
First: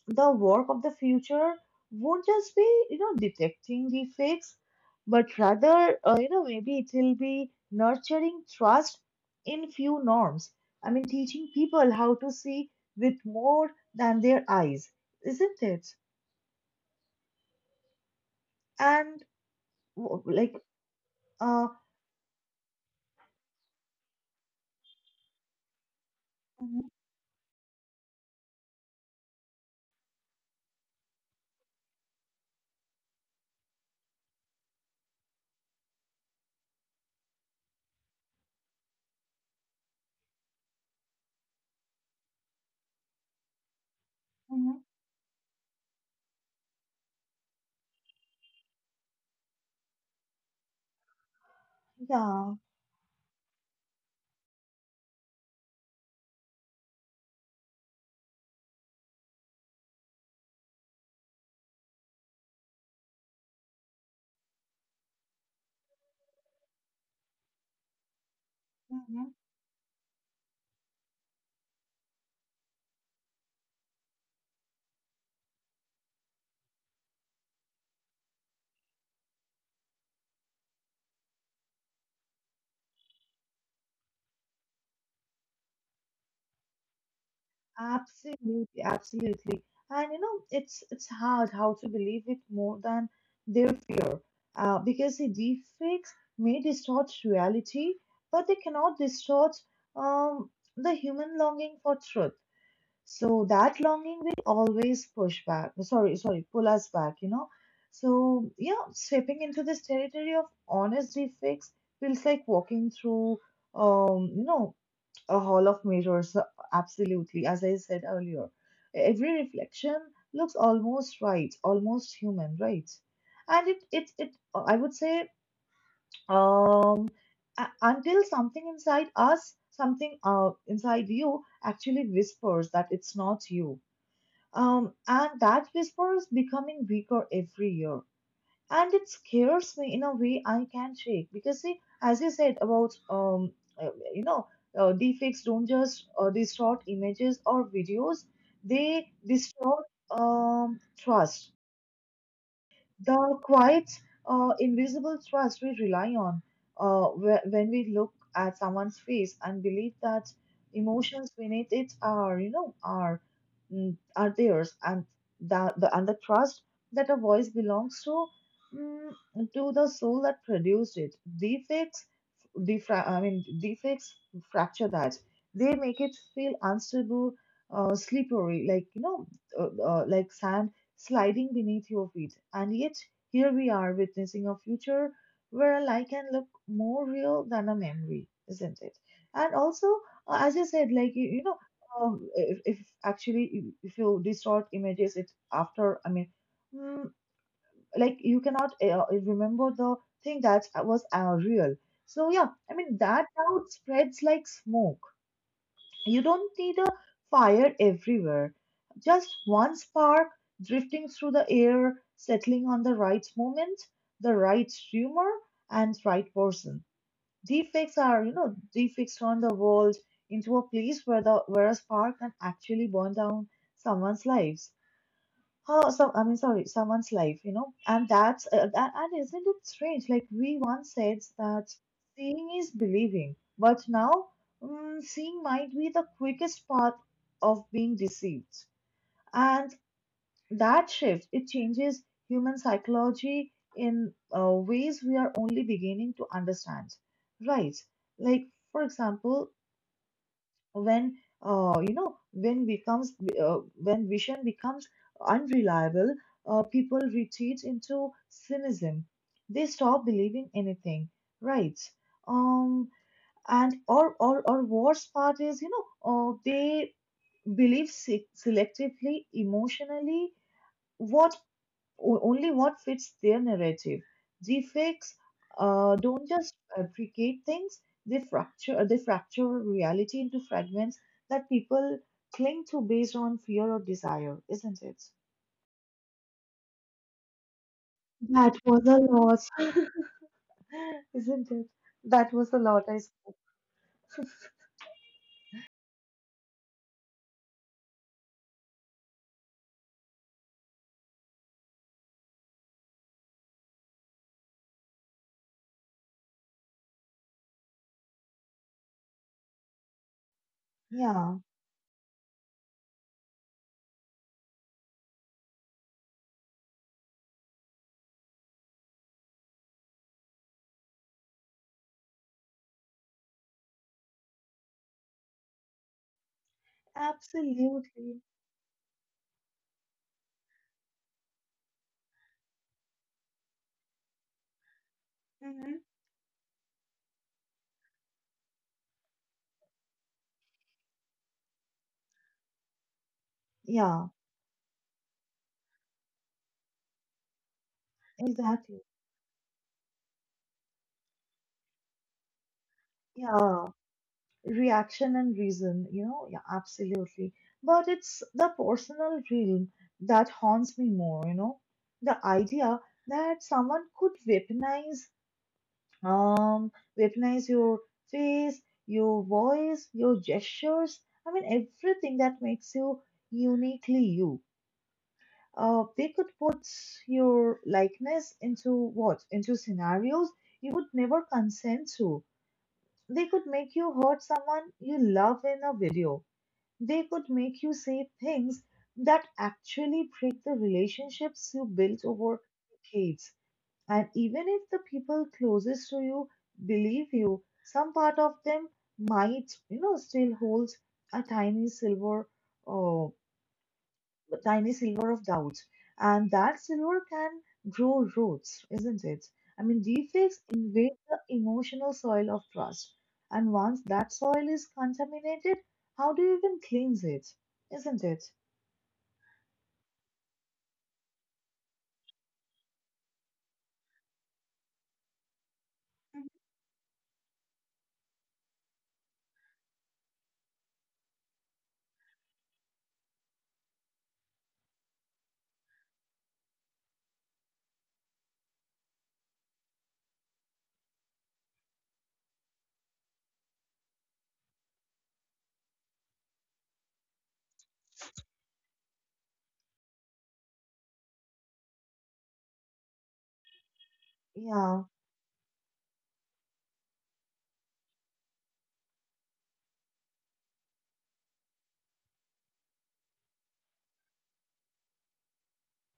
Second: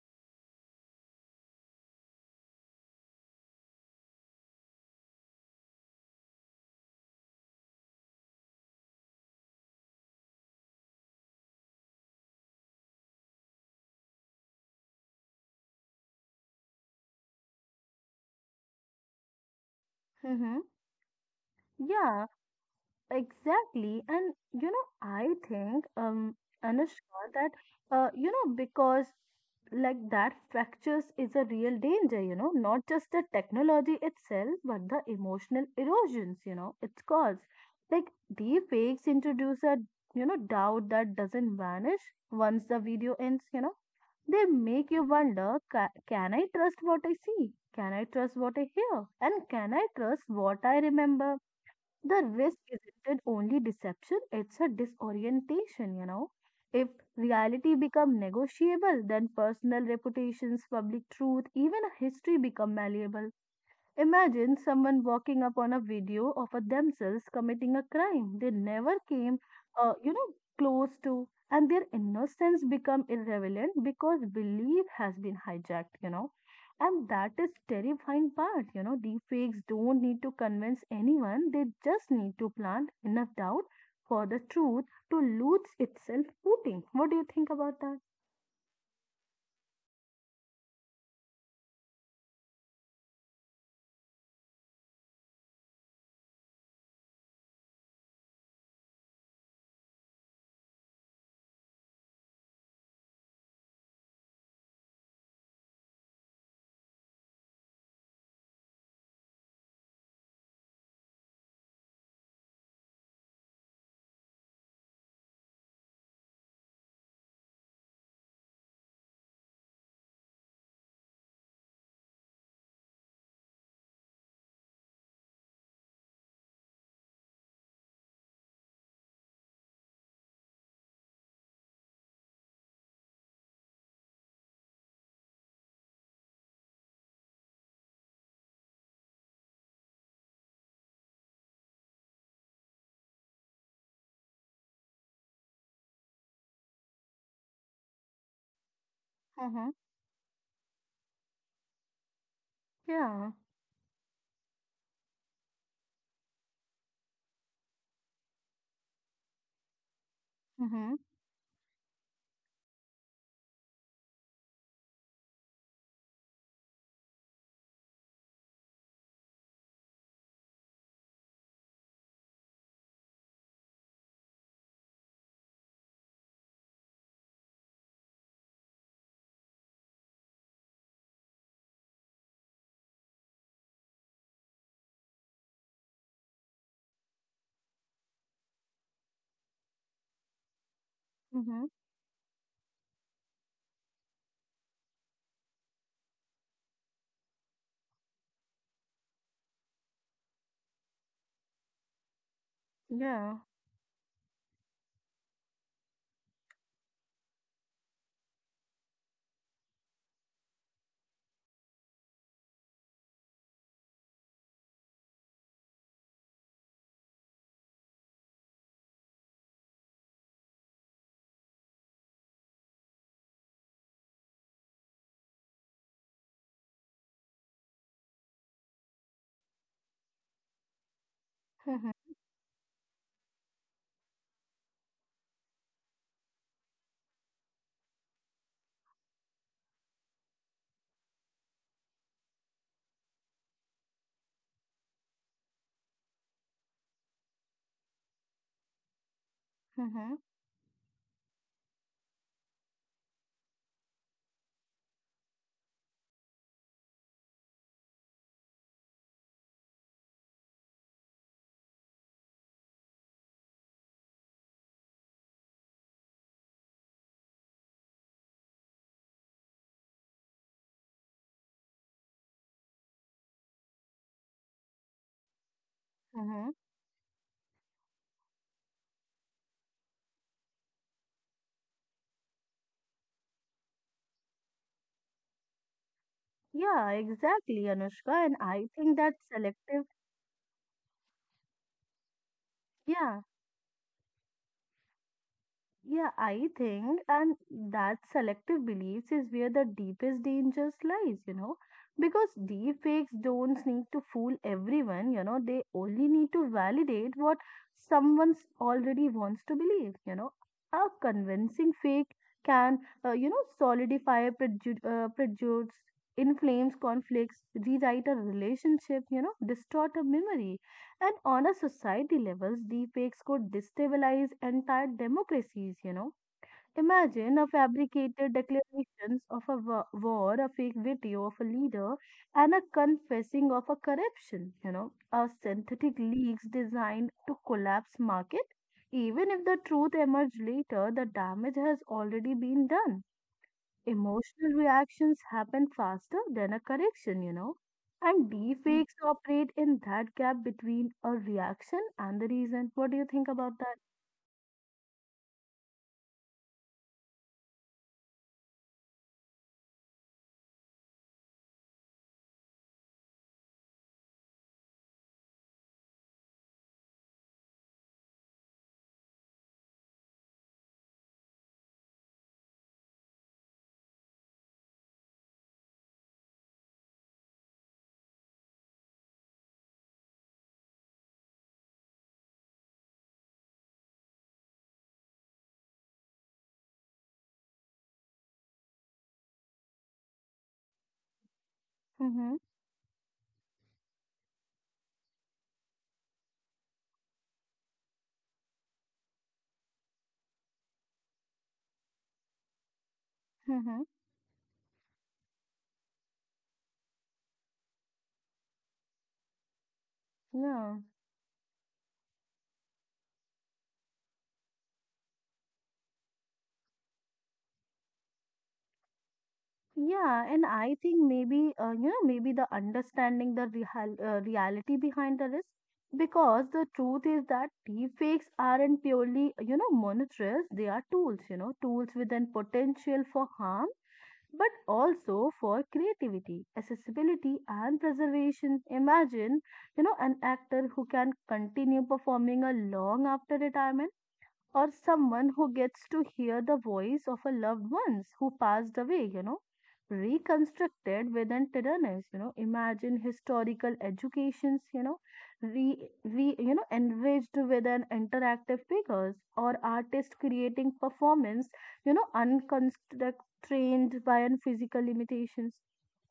A: the work of the future won't just be, you know, detecting the fakes, but rather, you know, maybe it will be nurturing trust in few norms. I mean, teaching people how to see with more than their eyes, isn't it? And like,
B: Mm-hmm.
A: uh,
B: Yeah, exactly. And I think,
A: Mm-hmm.
B: Anushka, that because like that fractures is a real danger, not just the technology itself, but the emotional erosions, it's caused. Like deepfakes introduce a doubt that doesn't vanish once the video ends, They
A: Mm-hmm,
B: make you wonder, can I trust what I see? Can I trust what I hear? And can I trust what I remember? The risk
A: yeah.
B: isn't only deception, it's a disorientation, If reality become negotiable, then personal reputations, public truth, even a history become malleable. Imagine someone walking up on a video of a themselves committing a crime they never
A: Mm-hmm.
B: came, uh, you know, close to, and their innocence become irrelevant because belief has been hijacked, you know. And that is terrifying part, you know. Deepfakes don't need to convince anyone; they just need to plant enough doubt for the truth to lose itself footing. What do you think about that?
A: Absolutely, absolutely. And you know, it's hard how to believe it more than their fear, because the deepfakes may distort reality, but they cannot distort um, the human longing for truth. So that longing will always push back. Sorry, sorry, pull us back. You know. So yeah, stepping into this territory of honest deepfakes feels like walking through, um, you know, a hall of mirrors, absolutely. As I said earlier, every reflection looks almost right, almost human, right? And it, it, it. I would say, um, a- until something inside us, something inside you, actually whispers that it's not you. And that whisper is becoming weaker every year, and it scares me in a way I can't shake, because see, as you said about uh, you know, deepfakes don't just distort images or videos; they
B: Mm-hmm.
A: distort trust,
B: Yeah.
A: the quiet, invisible trust we rely on when we look at someone's face and believe that
B: Mm-hmm.
A: emotions beneath it are, you know, are mm are theirs, and that the trust that a voice belongs to mm to the soul that produced it. Deepfakes, I mean defects, fracture that. They make it feel unstable, slippery, like you know, like sand sliding beneath your feet. And yet here we are witnessing a future where a lie can look more real than a memory, isn't it? And also, as I said, like you know,
B: Mm-hmm.
A: if actually if you distort images, it after I mean. Mm, like you cannot remember the thing that was real. So yeah, I mean that
B: Yeah.
A: doubt spreads like smoke. You don't need a fire everywhere, just one spark drifting through the air, settling on the right moment, the right humor, and right person. Defects are, you know, defects on the world into a place where the where a spark can actually burn down someone's life. Oh, so I mean, sorry, someone's life, you know, and that's and isn't it strange? Like we once said that
B: Mm-hmm.
A: seeing is believing, but now mm, seeing might be the quickest path of being deceived, and that shift it changes human psychology in ways we are only beginning to understand, right? Like for example, when you know when becomes when vision becomes unreliable, people retreat into cynicism, they stop believing anything, right? um and or worst part is, you know, they believe selectively, emotionally, what only what fits their narrative. Deepfakes don't
B: Mm-hmm.
A: just fabricate things; they fracture reality into fragments that people cling to based on fear or desire, isn't it?
B: Yeah, exactly, Anushka. And
A: That
B: I
A: was
B: think
A: a
B: that
A: lot.
B: selective,
A: Isn't it? That was a lot I
B: yeah,
A: spoke.
B: yeah, I think, and that selective beliefs is where the deepest dangers lies, you know, because deep fakes don't need to fool everyone, you know, they only need to validate what someone's already wants to believe, you know. A
A: Yeah,
B: convincing fake can, solidify prejudice, inflames conflicts, rewrite a relationship, you know, distort a memory. And on a society levels, deepfakes could destabilize entire democracies, you know. Imagine a
A: absolutely.
B: fabricated declarations of a war, a fake video of a leader, and a confessing of a corruption, you know, a
A: Hmm.
B: synthetic leaks designed to collapse market. Even if the truth emerge later, the damage has already been done.
A: Yeah,
B: Emotional reactions happen faster than a correction, you know. And
A: exactly.
B: deepfakes operate in that gap between a reaction and the reason. What do you think about that?
A: Yeah. Reaction and reason. Yeah, absolutely. But it's the personal realm that haunts me more. The idea that someone could um weaponize your face, your voice, your gestures. I mean, everything that makes you uniquely you. They could put your likeness into what into scenarios you would never consent to. They could make you hurt someone you love in a video. They could make you say things that actually break the relationships you built
B: Mm-hmm.
A: over decades. And even if the people closest to you believe you, some part of them might, still holds a uh,
B: Mm-hmm.
A: tiny silver of doubt. And that silver can grow roots, isn't it? I mean, deepfakes
B: Yeah.
A: invade the emotional soil of trust. And once that soil is contaminated, how do you even cleanse it? Isn't it?
B: Yeah, and I think maybe, you know, maybe the understanding the real, reality behind the risk, because the truth is that deepfakes aren't purely, you know, monitors. They are tools, you know, tools with an potential for harm but also for creativity, accessibility, and preservation. Imagine, you know, an actor who can continue performing a long after retirement or someone who gets to hear the voice of a loved ones who passed away, you know, reconstructed within tyrannus, you know, imagine historical educations, you
A: Yeah,
B: know, re, re you know enriched with an interactive figures or artists creating performance, you know, unconstrained by an physical limitations.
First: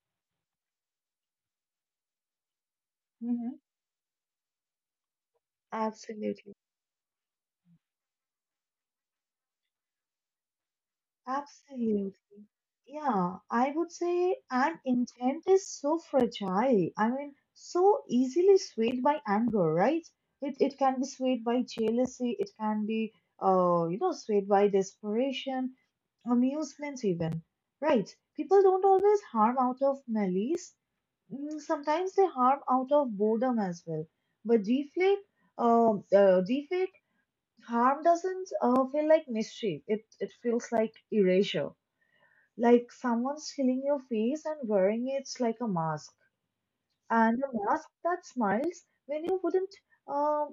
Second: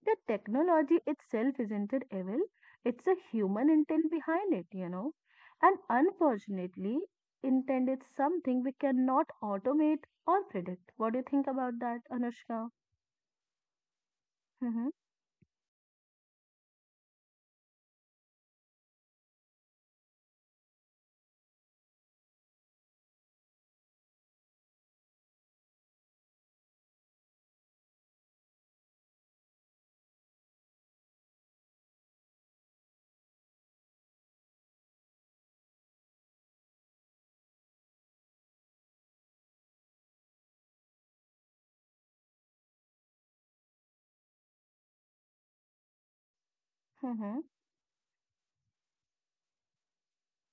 B: The technology itself isn't an evil, it's a
A: hmm
B: human intent behind it, you know. And
A: absolutely.
B: unfortunately, intent is something we cannot automate or predict. What do you think about that,
A: Absolutely.
B: Anushka?
A: Yeah, I would say, and
B: Mm-hmm,
A: intent is so fragile. I mean, so easily swayed by anger, right? It can be swayed by jealousy. It can be, swayed by desperation, amusement, even, right? People don't always harm out of malice. Sometimes they harm out of boredom as well. But deflate harm doesn't feel like mischief. It feels like erasure, like someone's filling your face and wearing it like a mask,
B: mm-hmm,
A: and a mask that smiles when you wouldn't, um,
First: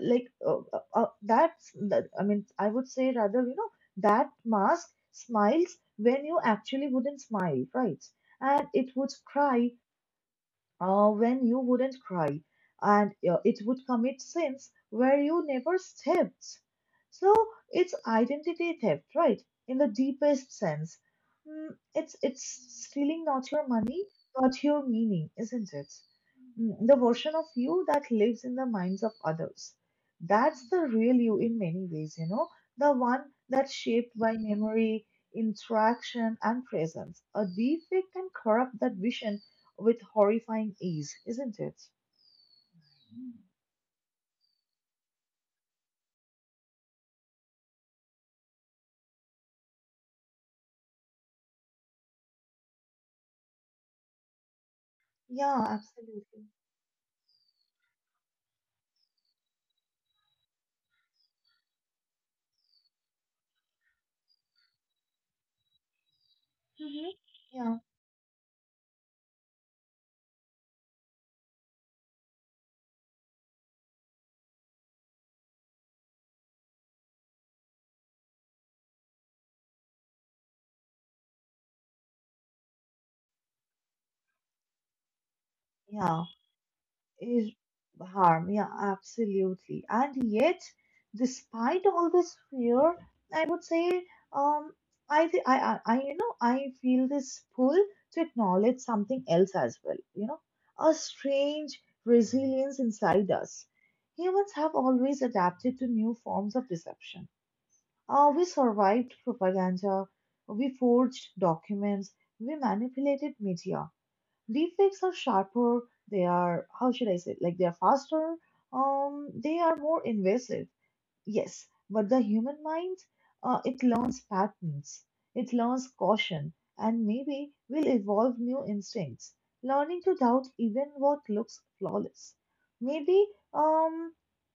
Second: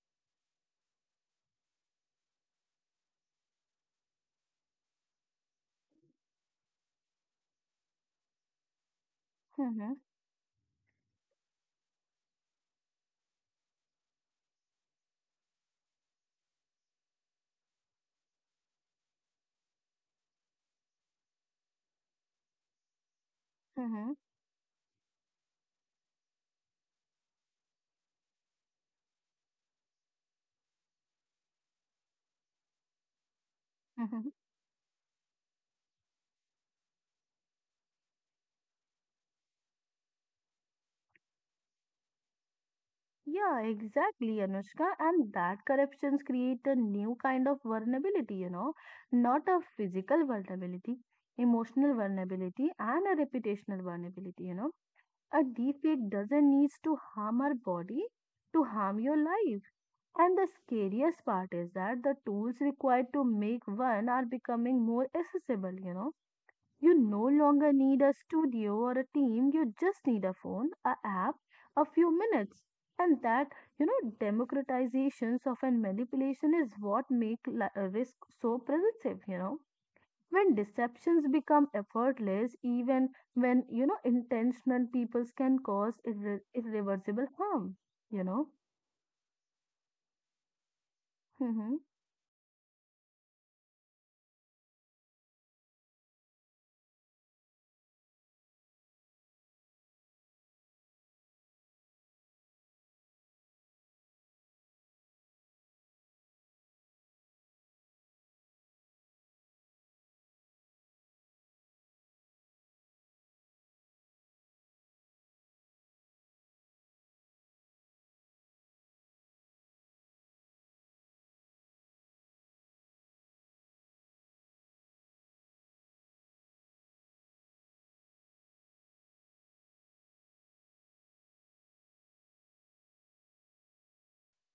A: like that's that. I mean, I would say rather, that mask smiles when you actually wouldn't smile, right? And it would cry
B: mm-hmm,
A: when you wouldn't cry, and it would commit sins where you never stepped. So it's identity theft, right? In the deepest sense, it's stealing not your money
B: mm-hmm,
A: but your meaning, isn't it? The version of you that lives in the minds of others. That's the real you in many ways, the one that's shaped
B: mm-hmm.
A: by memory, interaction, and presence. A defect can corrupt that vision with horrifying ease, isn't it?
B: Yeah, exactly, Anushka. And that corruptions create a new kind of vulnerability, you know, not a physical vulnerability, emotional vulnerability, and a reputational vulnerability, you know. A
A: Yeah,
B: deepfake
A: absolutely.
B: doesn't need to harm our body to harm your life. And the scariest part is that the tools required to make one are becoming more accessible, you know. You
A: Mm-hmm.
B: no longer
A: Yeah,
B: need a studio or a team, you just need a phone, a app, a few minutes. And that, you know, democratizations of and manipulation is what make risk so pervasive, you know, when deceptions become effortless even when, you know, intentional peoples can cause
A: yeah,
B: irreversible
A: is
B: harm, you
A: harm.
B: know.
A: Yeah, absolutely. And yet,
B: Mhm.
A: despite all this fear, I would say, um, I, th- I, you know, I feel this pull to acknowledge something else as well. You know, a strange resilience inside us. Humans have always adapted to new forms of deception. We survived propaganda, we forged documents, we manipulated media. Deepfakes are sharper, they are, how should I say, like they are faster, they are more invasive. Yes, but the human mind, it learns patterns, it learns caution, and maybe will evolve new instincts, learning to doubt even what looks flawless. Maybe, um,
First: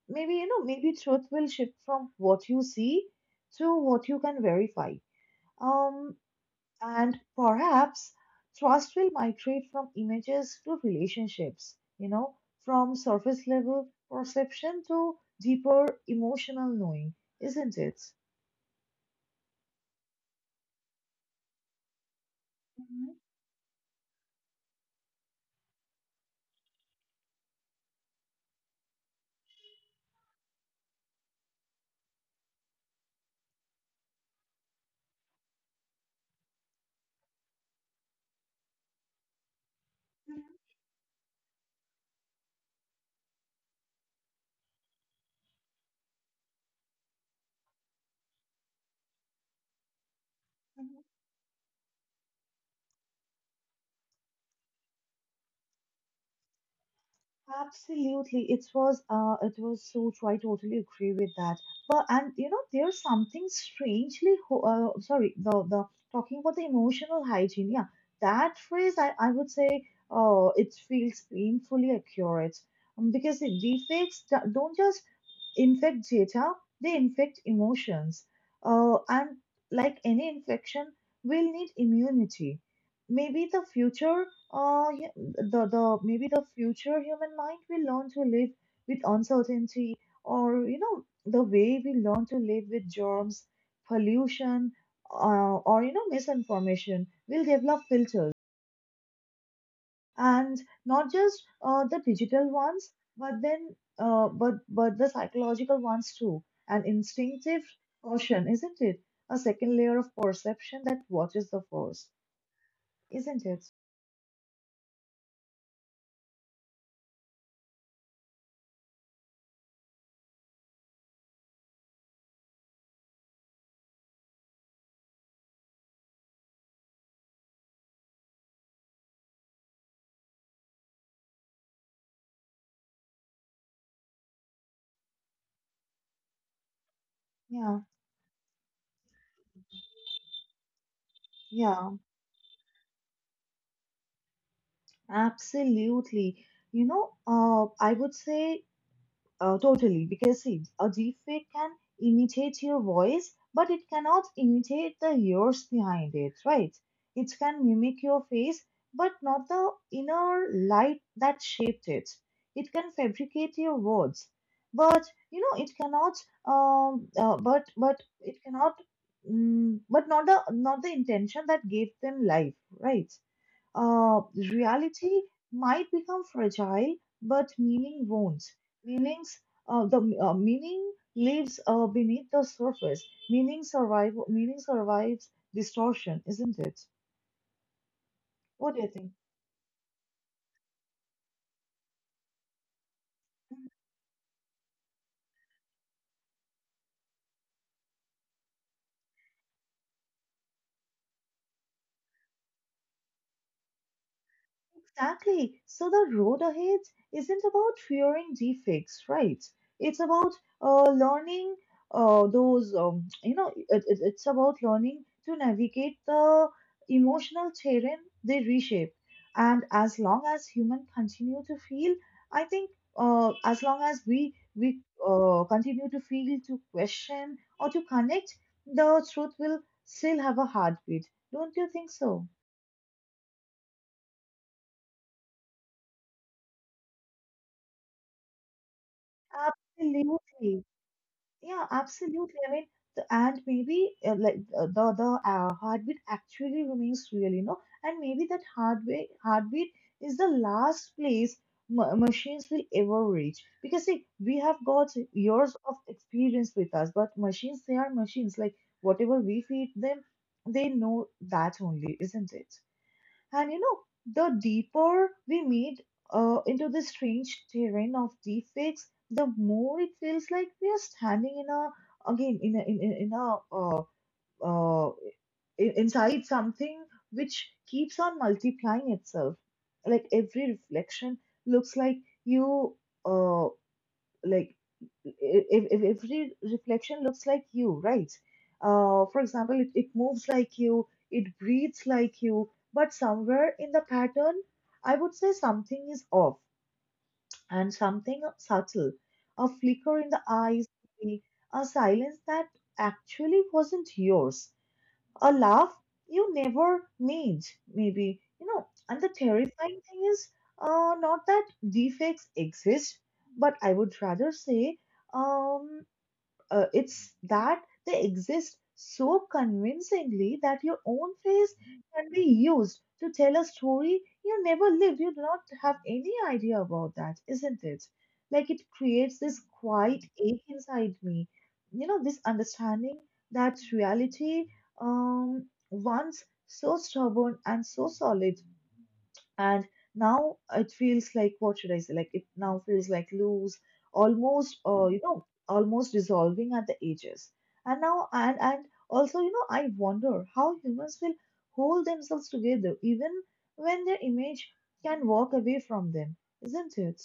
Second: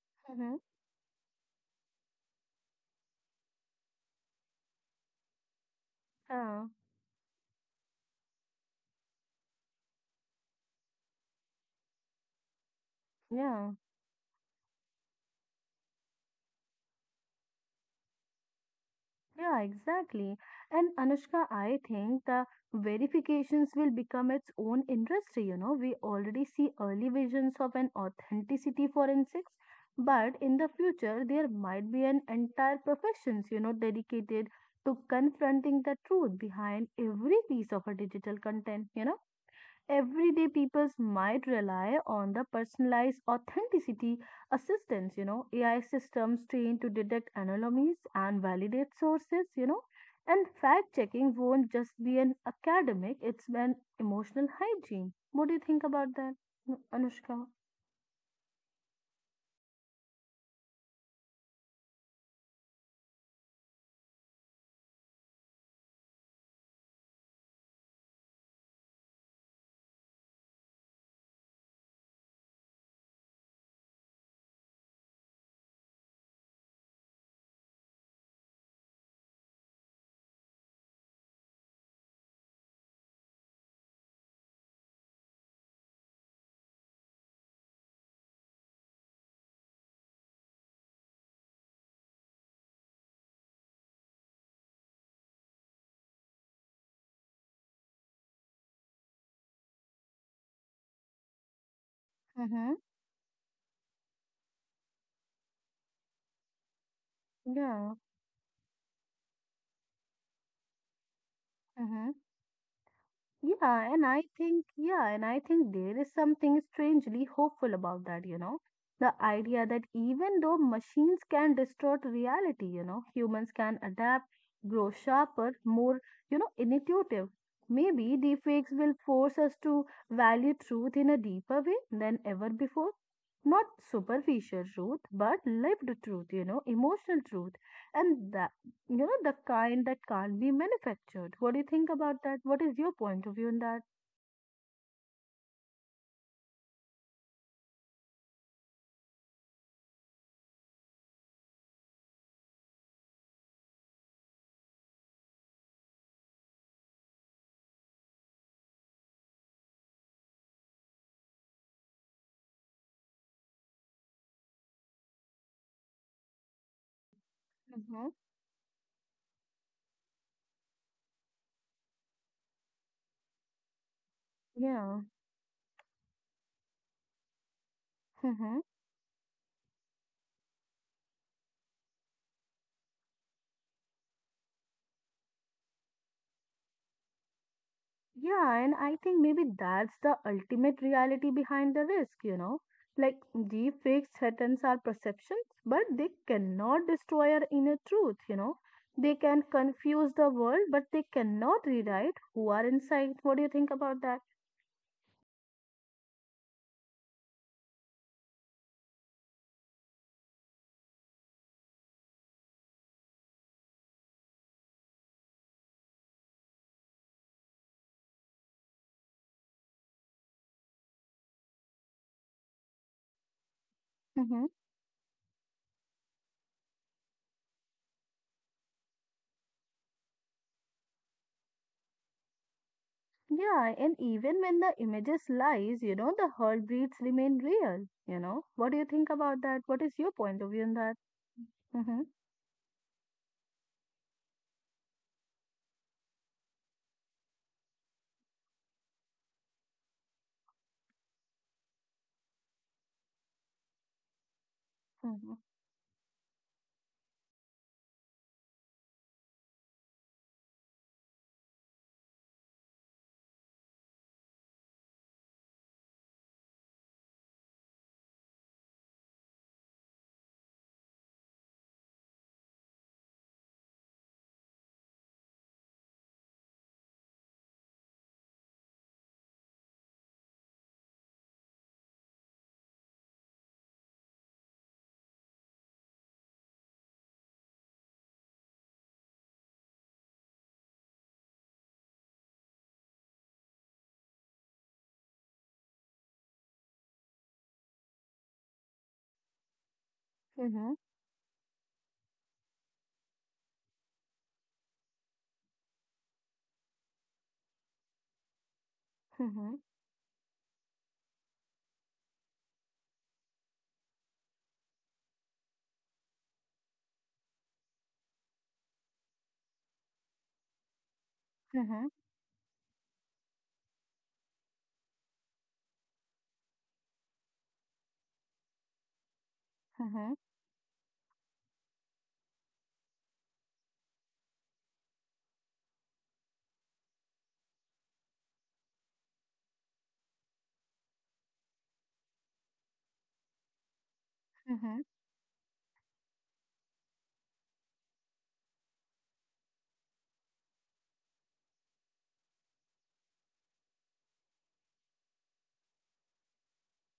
A: maybe you
B: Mhm.
A: know, maybe truth will shift from what you see to what you can verify. Um,
B: uh,
A: and perhaps trust will migrate from images to relationships, you know, from surface
B: yeah.
A: level perception to deeper emotional knowing, isn't it?
B: Yeah, exactly. And Anushka, I think the
A: Mhm,
B: verifications will become its own industry. You know, we already see early visions of an authenticity forensics, but in the future, there might be an entire professions, you know, dedicated to confronting the truth behind every piece of a digital content, you know,
A: mhm,
B: everyday peoples might rely on the personalized authenticity assistance, you know, ai systems trained to detect anomalies and validate sources, you know, and fact
A: mhm.
B: checking won't just be an academic, it's an emotional hygiene. What do you think about that, anushka?
A: Absolutely, it was so true. I totally agree with that. But, there's something strangely sorry, the talking about the emotional hygiene. Yeah, that phrase I would say, it feels painfully accurate, because the defects don't just infect data; they infect emotions. And like any infection, we'll need immunity. Maybe the future human mind will learn to live with uncertainty, or the way we learn to live with germs, pollution, or misinformation. We will develop filters, and not just the digital
B: Mm-hmm.
A: ones, but then but the psychological ones too. And instinctive
B: Yeah.
A: caution, isn't it? A second layer of perception that watches the force,
B: Mm-hmm.
A: isn't it?
B: Yeah, and I think, yeah, and I think there is something strangely hopeful about that, you know. The idea that even though machines can distort reality, you know, humans can adapt, grow sharper, more, you know, intuitive. Maybe deepfakes will force us to value truth in a deeper way than ever before. Not superficial truth, but lived truth, you know, emotional truth.
A: Yeah,
B: And that, you know, the kind that can't be manufactured. What do you think
A: yeah.
B: about that? What is your point of view on that?
A: Absolutely. You know, I would say, totally, because see, a deepfake can imitate your voice, but it cannot imitate the years behind it, right? It can mimic your face, but not the inner light that shaped it. It can fabricate your words, but it cannot. But
B: Mm-hmm.
A: it cannot. But not the intention that gave them life, right?
B: Yeah.
A: Reality might become fragile, but meaning won't.
B: Hmm.
A: Meanings, meaning lives beneath the surface. Meaning survives distortion, isn't it?
B: Yeah, and
A: What do you
B: I
A: think?
B: think maybe that's the ultimate reality behind the risk, you know, like deep fakes threatens our perceptions but they cannot destroy our inner truth, you know, they can confuse the world but they cannot rewrite who are inside. What do you think about
A: Exactly. So the road ahead isn't about fearing defects, right? It's about learning, those, you know, it- it's about learning to navigate the emotional terrain they reshape. And as long as humans continue to feel, I think, as long as we
B: that?
A: we uh, continue to feel, to question, or to connect, the truth will still have a heartbeat. Don't you think so?
B: Yeah, and even when the images lies, you know, the herd breeds remain real, you know. What do you think about that? What is your point of
A: Absolutely.
B: view on that?
A: Yeah,
B: Mm-hmm.
A: absolutely. I mean, the, and maybe like the heartbeat actually remains real, you know, and maybe that heartbeat is the last place machines will ever reach, because see, we have got
B: Mm-hmm.
A: years of experience with us, but machines, they are machines. Like whatever we feed them, they know that only, isn't it? And you know, the deeper we meet into the strange terrain of deepfakes, the more it feels like we are standing in a again in a in, in, uh, inside something which keeps on multiplying itself. Like every reflection looks like you, uh, like if every reflection looks like you, right? For example, it moves like you, it breathes like you, but somewhere in the pattern, I would say something is off, and something subtle: a flicker in the eyes,
B: Mm-hmm.
A: a silence that actually wasn't yours, a laugh you never need, maybe. You know, and the
B: Mm-hmm.
A: terrifying thing is, not that defects exist, but I would rather say, um, it's that they exist so convincingly that your own face
B: Mm-hmm.
A: can be used to tell a story you never lived. You do not have any idea about that, isn't it? Like it creates this quiet
B: Mm-hmm.
A: ache inside me. You know, this understanding that reality, once so stubborn and so solid, and now it feels like, what should I say? Like it now feels like loose, almost,
B: Mm-hmm.
A: almost dissolving at the edges. And now, and also, I wonder how humans will hold themselves together even when their image can walk away from them, isn't it?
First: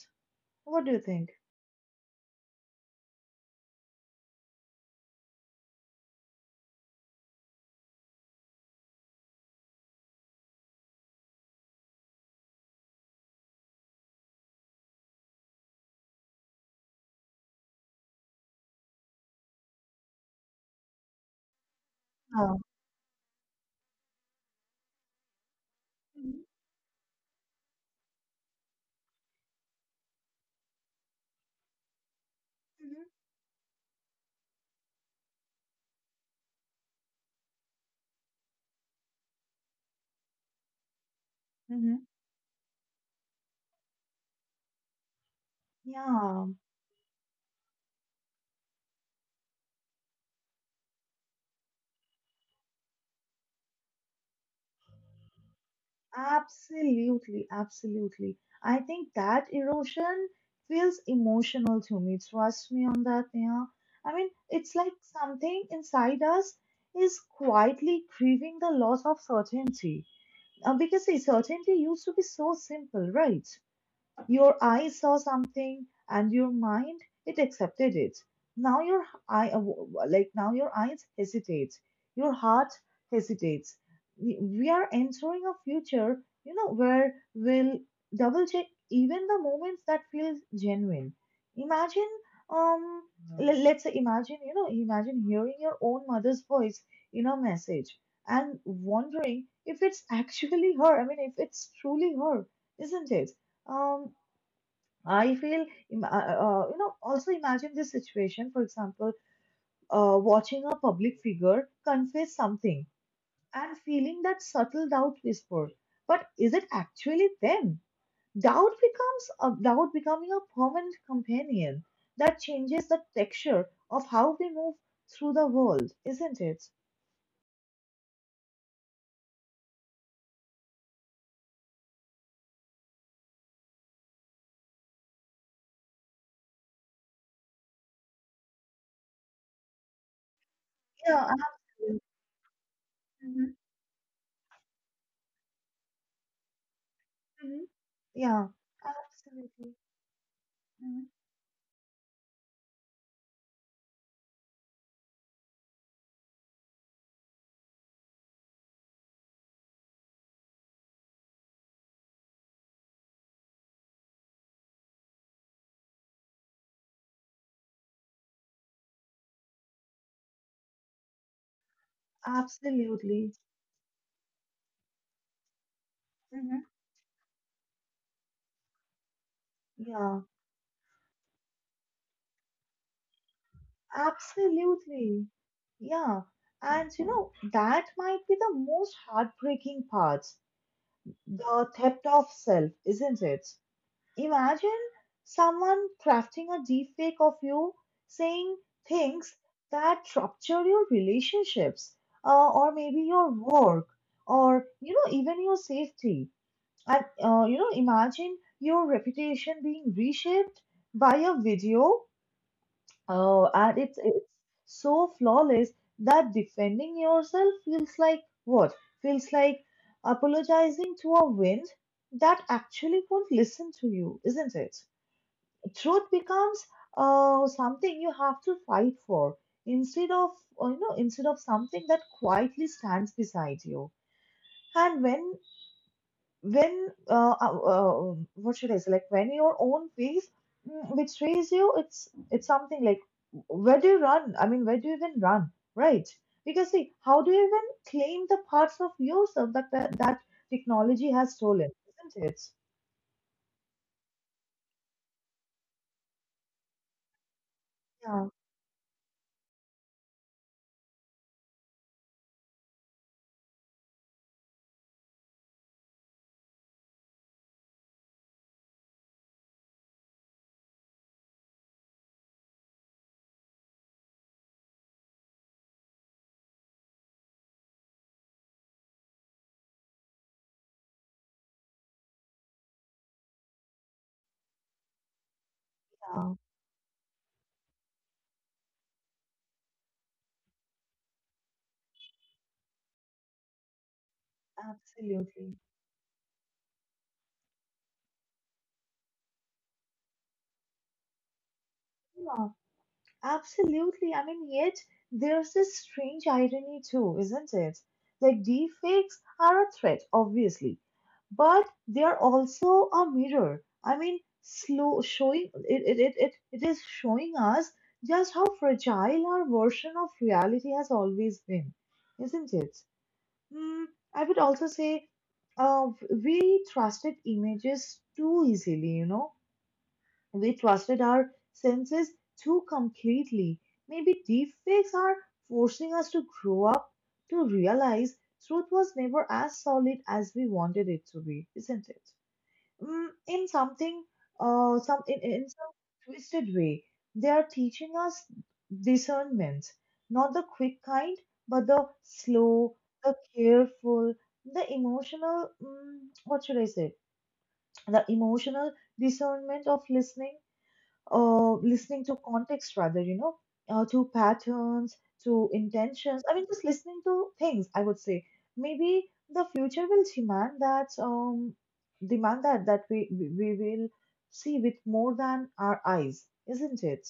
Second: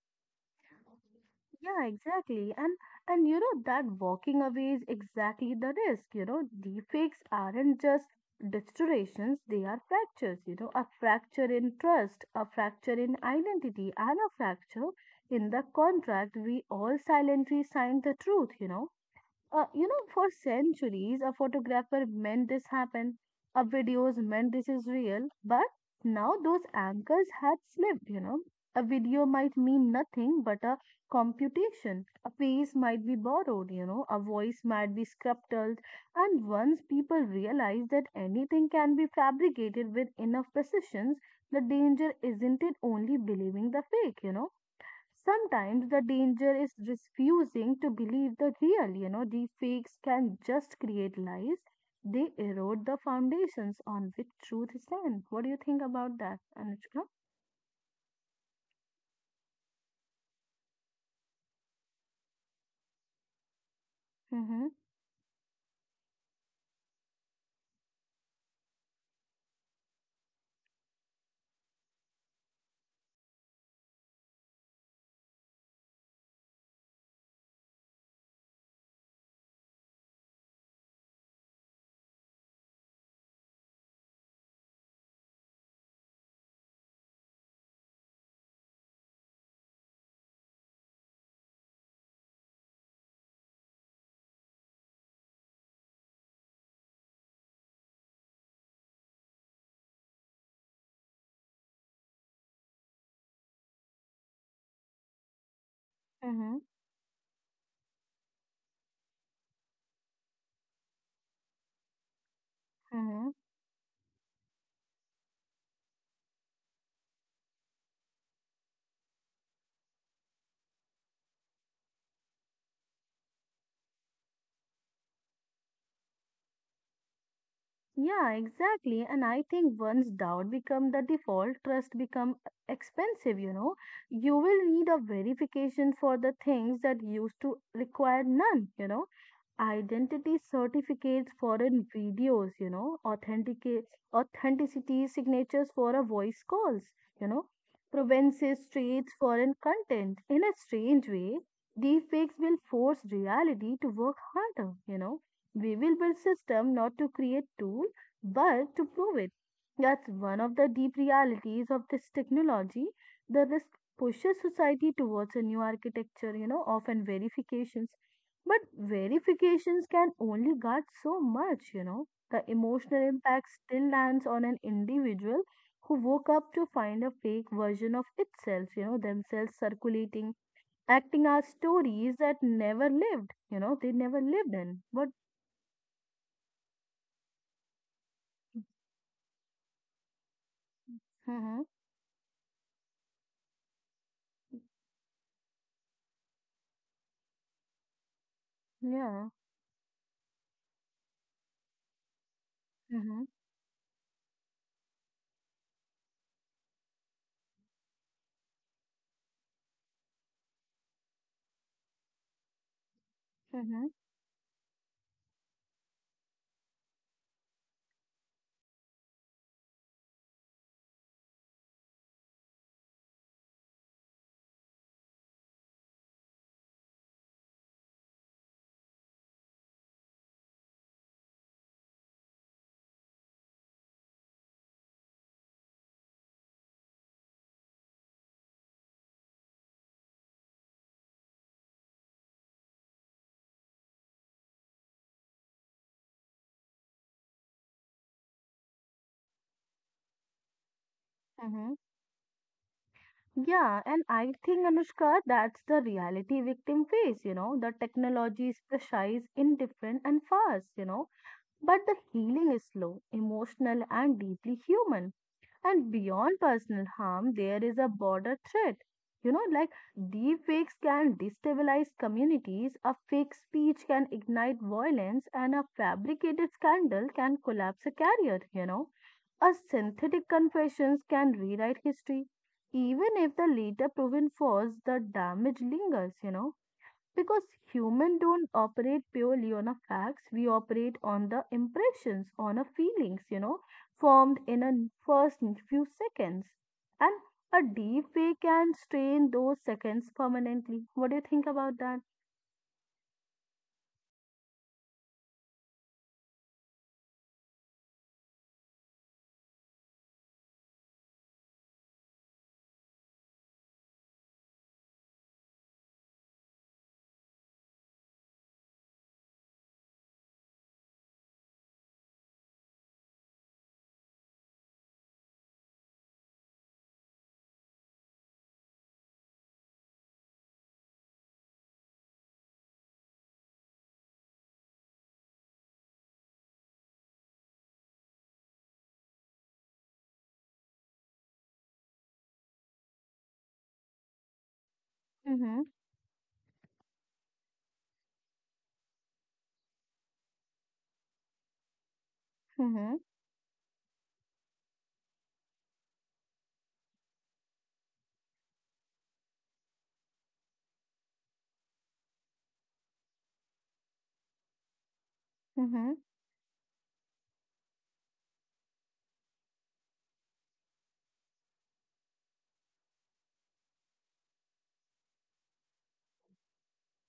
A: What do you think?
B: Yeah, exactly. And you know that walking away is exactly the risk, you know. Deepfakes aren't just distortions, they are fractures, you know, a fracture in trust, a fracture in identity, and a fracture in the contract we all silently signed the truth, you know. You know, for centuries, a photographer meant
A: Yeah.
B: this happened, a videos meant this is real, but
A: Mhm,
B: now those anchors had slipped, you know. A video might mean nothing but a computation. A face
A: mhm.
B: might be borrowed, you know, a voice might be sculpted, and once people realize that anything can be fabricated with enough precision, the
A: Mm-hmm.
B: danger isn't it only believing the fake, you know. Sometimes the
A: Yeah.
B: danger is refusing to believe the real, you know, the fakes can just create lies. They erode the foundations on which truth stands. What do you think about that, Anushka?
A: Absolutely, absolutely. I think that erosion feels emotional to me. Trust me on that, Neha. I mean,
B: Mm-hmm,
A: it's like something inside us is quietly grieving the loss of certainty. Because see, certainty used to be so simple, right? Your eye saw something and your mind, it accepted it. Now your eye now your eyes hesitate. Your heart hesitates. We are entering a future, you know, where we'll double check even the moments that feel genuine. Imagine um le- let's say imagine, you know, imagine hearing your own mother's voice in a message and wondering if it's actually her. I mean, if it's truly her, isn't it? Um, I feel,
B: mm-hmm,
A: also imagine this situation, for example, watching a public figure confess something
B: mm-hmm.
A: and feeling that subtle doubt whisper. But is it actually them? Doubt becomes a doubt becoming a permanent companion that changes the texture of how we move through the world, isn't it?
B: Yeah, exactly. And I think once doubt become the default, trust become expensive, you know. You will need a verification for the things that used to require none, you know, identity
A: Yeah,
B: certificates, foreign
A: absolutely.
B: videos, you know,
A: Mhm,
B: authenticate authenticity signatures for a voice calls, you know,
A: mhm, yeah,
B: provinces, streets, foreign
A: absolutely.
B: content. In a
A: Mhm,
B: strange way, deepfakes will force reality to work harder, you know. We will build system not to create tool, but to prove it. That's one of the deep realities of this technology. The risk pushes society towards a new architecture, you know, often verifications, but verifications can only guard so much, you know. The emotional
A: absolutely.
B: impact still lands on an individual who woke up to
A: Mhm.
B: find a fake version of itself, you know, themselves
A: Yeah.
B: circulating, acting out stories that never lived, you know, they never lived in. But,
A: Absolutely. Yeah. And you know, that might be the most heartbreaking part,
B: hmm.
A: the theft of self, isn't it? Imagine someone crafting a deepfake of you saying
B: Yeah.
A: things that rupture your relationships, or maybe
B: Mm-hmm.
A: your work, or even your safety. And imagine your reputation being reshaped by a video. Oh, and
B: Mm-hmm.
A: it's so flawless that defending yourself feels like what? Feels like apologizing to a wind that actually won't listen to you, isn't it? Truth becomes something you have to fight for, instead of instead of something that quietly stands beside you. And when what should I say? Like when your own face betrays you, it's something like, where do you run? I mean, where do you even run? Right? Because see, how do you even claim the parts of yourself that that technology has stolen?
B: Mm-hmm.
A: Isn't it?
B: Yeah, and I think Anushka, that's the reality victim face, you know. The
A: Yeah,
B: technology is precise, indifferent, and fast, you know. But the healing is slow, emotional, and deeply human. And beyond personal harm, there is a border threat. You know, like deep fakes can destabilize communities, a fake speech can ignite violence, and a fabricated scandal can collapse a career, you know. A synthetic confessions can rewrite history. Even if the later proven false, the damage lingers,
A: yeah,
B: you know, because humans don't operate purely on a facts, we operate on the impressions on a feelings, you know, formed in a first
A: absolutely.
B: few seconds, and a deep way can strain those seconds permanently. What do you think about that?
A: Absolutely. I mean, yet there's this strange irony too, isn't it? Like deepfakes are a threat, obviously, but they are also a mirror. I mean, slow showing it it, it, it it is showing us just how fragile our version of reality has always been, isn't it? Hmm. I would also say, uh, we trusted images too easily. We trusted our senses too completely. Maybe deepfakes are forcing us to grow up, to realize truth was never as solid as we wanted it to be, isn't it? Mm, in something, uh, some in, in
B: Mm-hmm,
A: some twisted way, they are teaching us discernment, not the quick kind, but the slow,
B: mm-hmm,
A: the careful, the emotional. Mm, what should I say? The emotional discernment of listening listening to context rather, to patterns, to
B: mm-hmm.
A: intentions. I mean, just listening to things, I would say. Maybe the future will demand that, we will see with more than our eyes, isn't it?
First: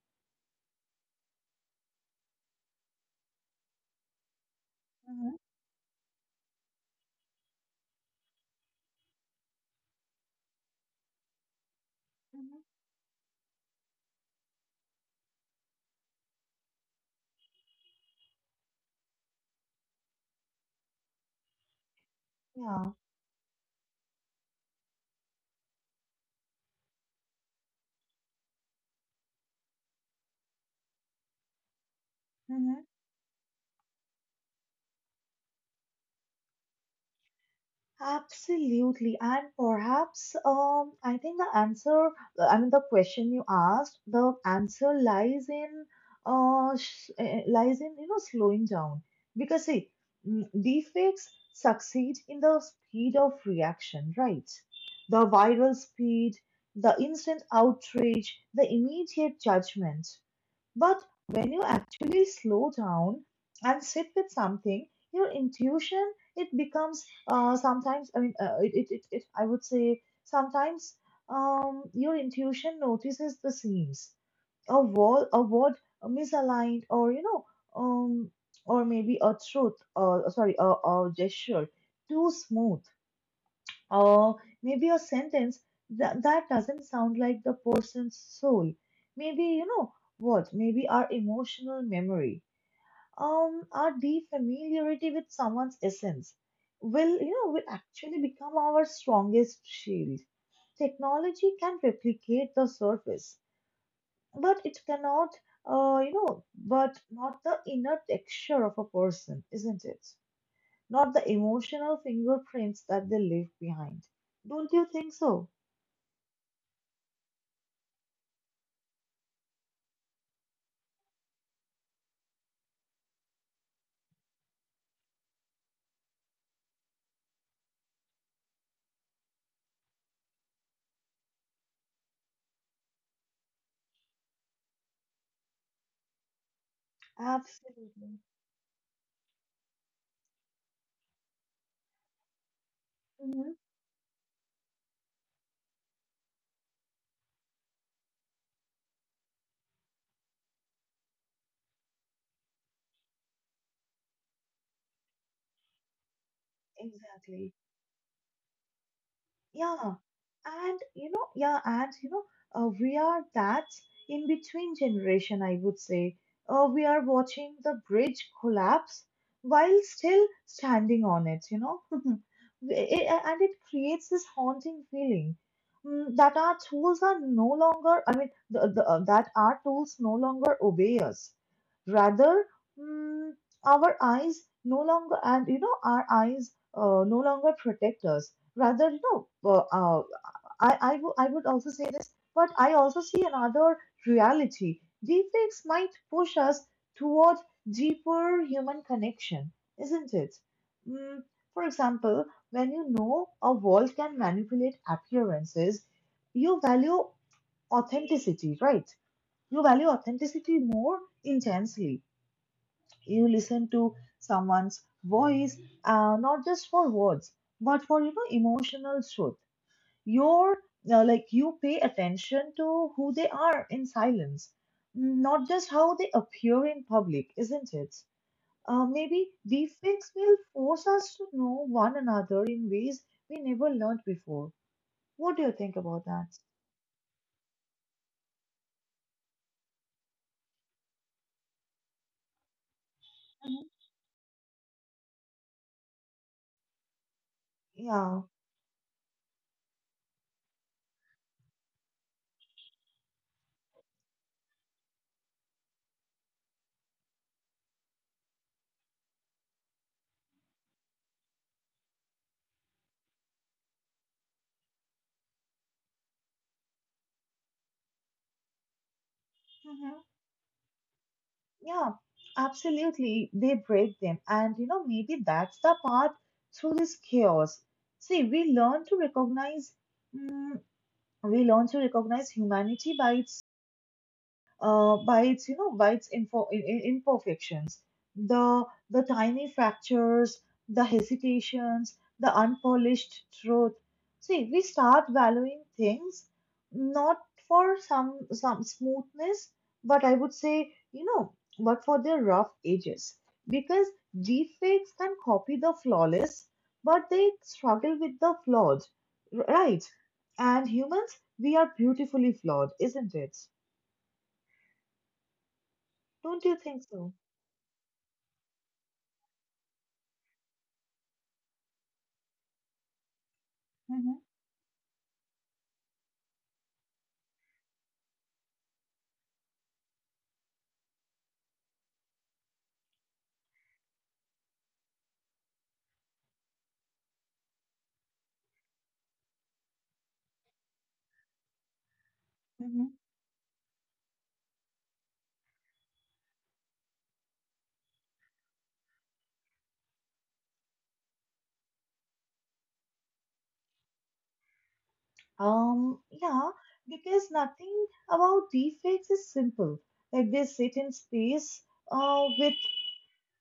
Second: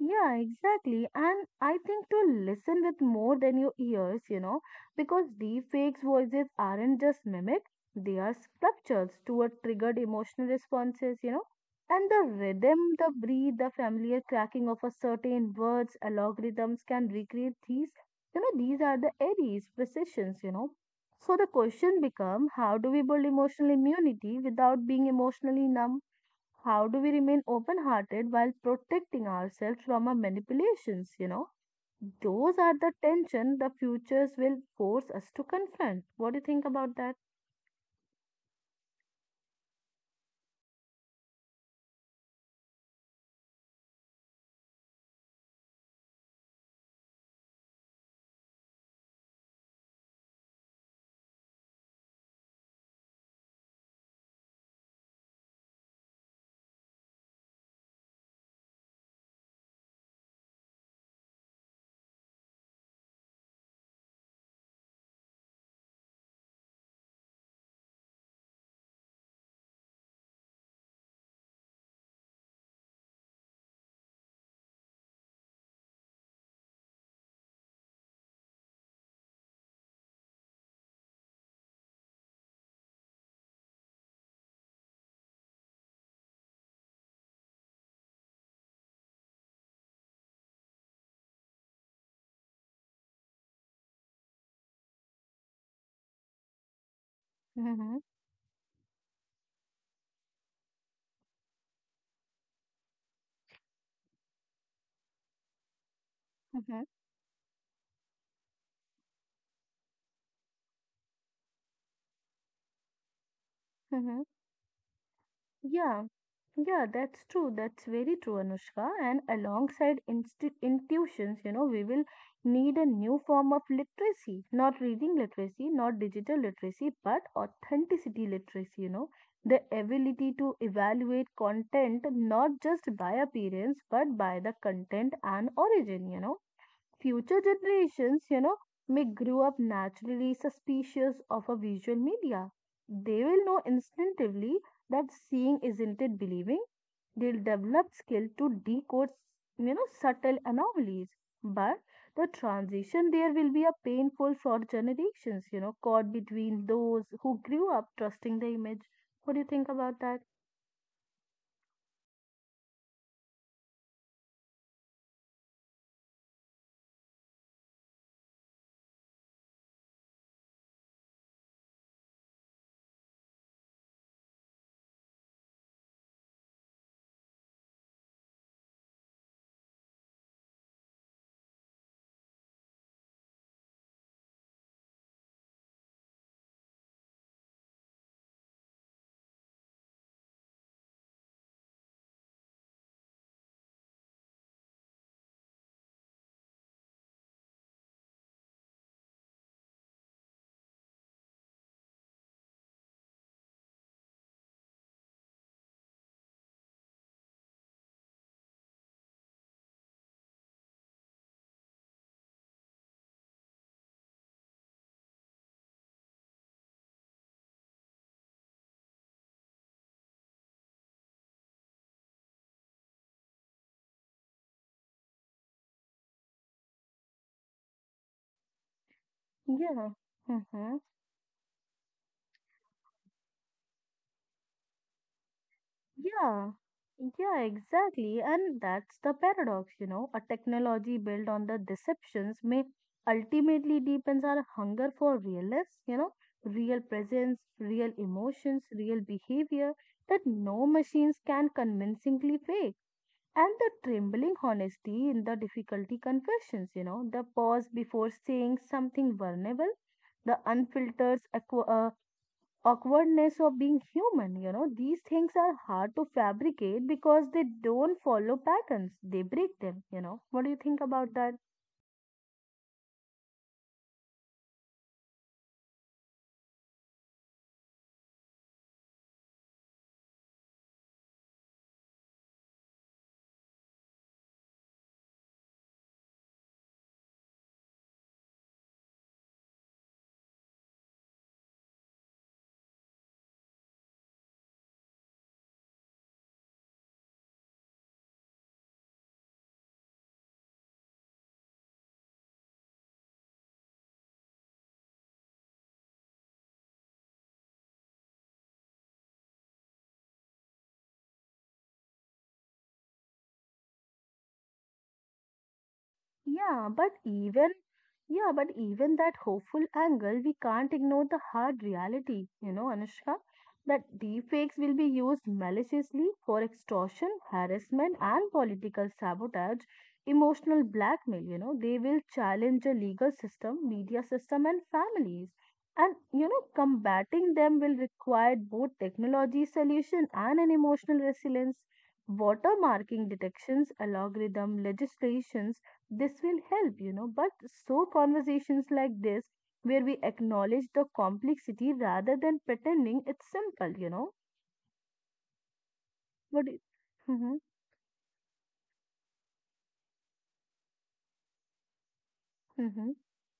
B: Yeah, exactly. And I think to listen with more than your ears, you know, because
A: Mhm,
B: deepfakes voices aren't just mimic, they are sculptures toward triggered emotional responses, you know. And the rhythm, the breathe, the familiar cracking of a certain words, algorithms can recreate these. You know, these are the areas, precisions, you know. So the question become, how do
A: mhm.
B: we build emotional immunity without being emotionally numb? How do we remain open hearted while protecting ourselves from our manipulations? You know, those are
A: Yeah.
B: the tension the futures will force us to confront. What do you think about that?
A: Absolutely. And perhaps I think the answer, I mean, the question you asked, the answer lies in, lies in, you know, slowing down. Because see, deepfakes succeed in the speed of reaction, right? The viral speed, the instant outrage, the immediate judgment. But when you actually slow down and sit with something, your intuition it becomes sometimes I mean it, it, it, it I would say sometimes your intuition notices the seams, a wall, a word misaligned, or you know, um, or maybe a truth, or sorry, a gesture too smooth. Or maybe a sentence that doesn't sound like the person's soul. Maybe, you know, what? Maybe our emotional memory, our deep familiarity with someone's essence will, you know, will
B: Hmm.
A: actually become our strongest shield. Technology can replicate the surface, but it cannot,
B: Hmm.
A: but not the inner texture of a person, isn't it? Not the emotional fingerprints that they leave behind.
B: Hmm.
A: Don't you think so?
B: Yeah, yeah, that's true. That's very true, Anushka. And alongside insti intuitions, you know, we will need a new form of literacy, not reading literacy, not digital literacy, but authenticity literacy, you know, the ability to evaluate content not just by appearance, but by the content and origin, you know, future generations,
A: Absolutely.
B: you know, may grow up naturally suspicious of a visual media. They will
A: Hmm.
B: know instinctively that seeing isn't it believing. They'll develop skill to decode, you know, subtle anomalies. But the transition there will be a painful for generations, you know, caught between those who
A: Exactly.
B: grew up trusting the image. What do you think
A: Yeah,
B: about that?
A: and you know, we are that in between generation, I would say. We are watching the bridge collapse while still standing on it, you know, and it creates this haunting feeling that our tools are no longer, I mean, that our tools no longer obey us. Rather, mm, our eyes no longer, and you know, our eyes no longer protect us, rather I would also say this, but I also see another reality. Deepfakes might push us toward deeper human connection, isn't it? mm, for example, when you know a world can manipulate appearances, you value authenticity, right? You value authenticity more intensely. You listen to someone's voice, not just for words, but for, you know, emotional truth. You're Like, you pay attention to who they are in silence, not just how they appear in public, isn't it? Maybe
B: Yeah.
A: deepfakes will
B: Mm-hmm.
A: force us to know one another in ways we never learned before. What do you think about that?
B: Yeah, yeah, exactly. And that's the paradox, you know. A technology built on the deceptions may ultimately deepens our hunger for realness, you know, real presence, real
A: Yeah.
B: emotions, real behavior that no machines can convincingly fake. And the trembling honesty in the difficulty confessions, you know, the pause before saying something vulnerable, the unfiltered awkwardness of being human. You know, these things are hard to fabricate because they don't follow patterns, they break them.
A: Hmm.
B: You know, what do you think about that?
A: Yeah, absolutely. They break them. And, you know, maybe that's the path through this chaos. See, we learn to recognize, mm, we learn to recognize humanity by its you know by its info, I- imperfections, the tiny fractures, the hesitations, the unpolished truth. See, we start valuing things, not for some smoothness, but I would say, you know, but for their rough edges, because deepfakes can copy the flawless, but they struggle with the flawed, right? And humans, we are beautifully flawed, isn't it? Don't you
B: Yeah,
A: think
B: but
A: so?
B: even yeah, but even that hopeful angle, we can't ignore the hard reality, you know, Anushka, that
A: Mhm,
B: deepfakes will be used maliciously for extortion, harassment, and political sabotage, emotional blackmail, you know, they will challenge the legal system, media system, and families. And you know, combating them will require both technology solution and an emotional resilience.
A: mhm.
B: Watermarking detections, algorithm legislations this will help, you know, but so conversations like this, where we acknowledge the complexity rather than pretending it's simple, you know. What?
A: Yeah, because
B: Mm-hmm,
A: nothing about deepfakes is simple. Like, they sit in space, uh, with
B: mm-hmm,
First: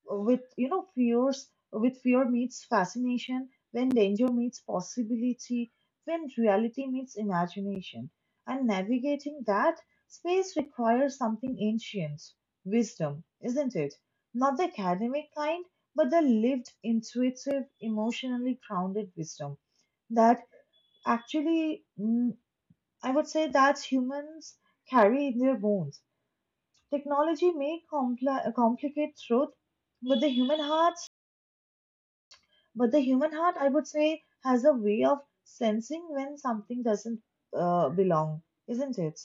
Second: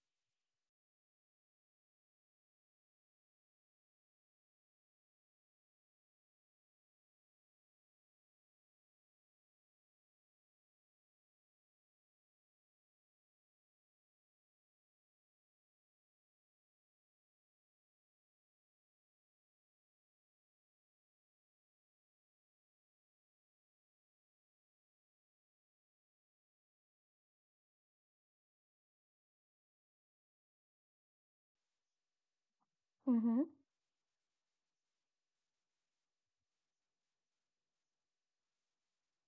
A: with, you know, fears, with fear meets fascination, when danger meets possibility, when reality meets imagination, and navigating that space requires something ancient, wisdom, isn't it? Not the academic kind, but the lived, intuitive, emotionally grounded wisdom that— actually, I would say that humans carry in their bones. Technology may complicate truth, but the human heart, but the human
B: mm-hmm.
A: heart, I would say, has a way of sensing when something doesn't belong, isn't it?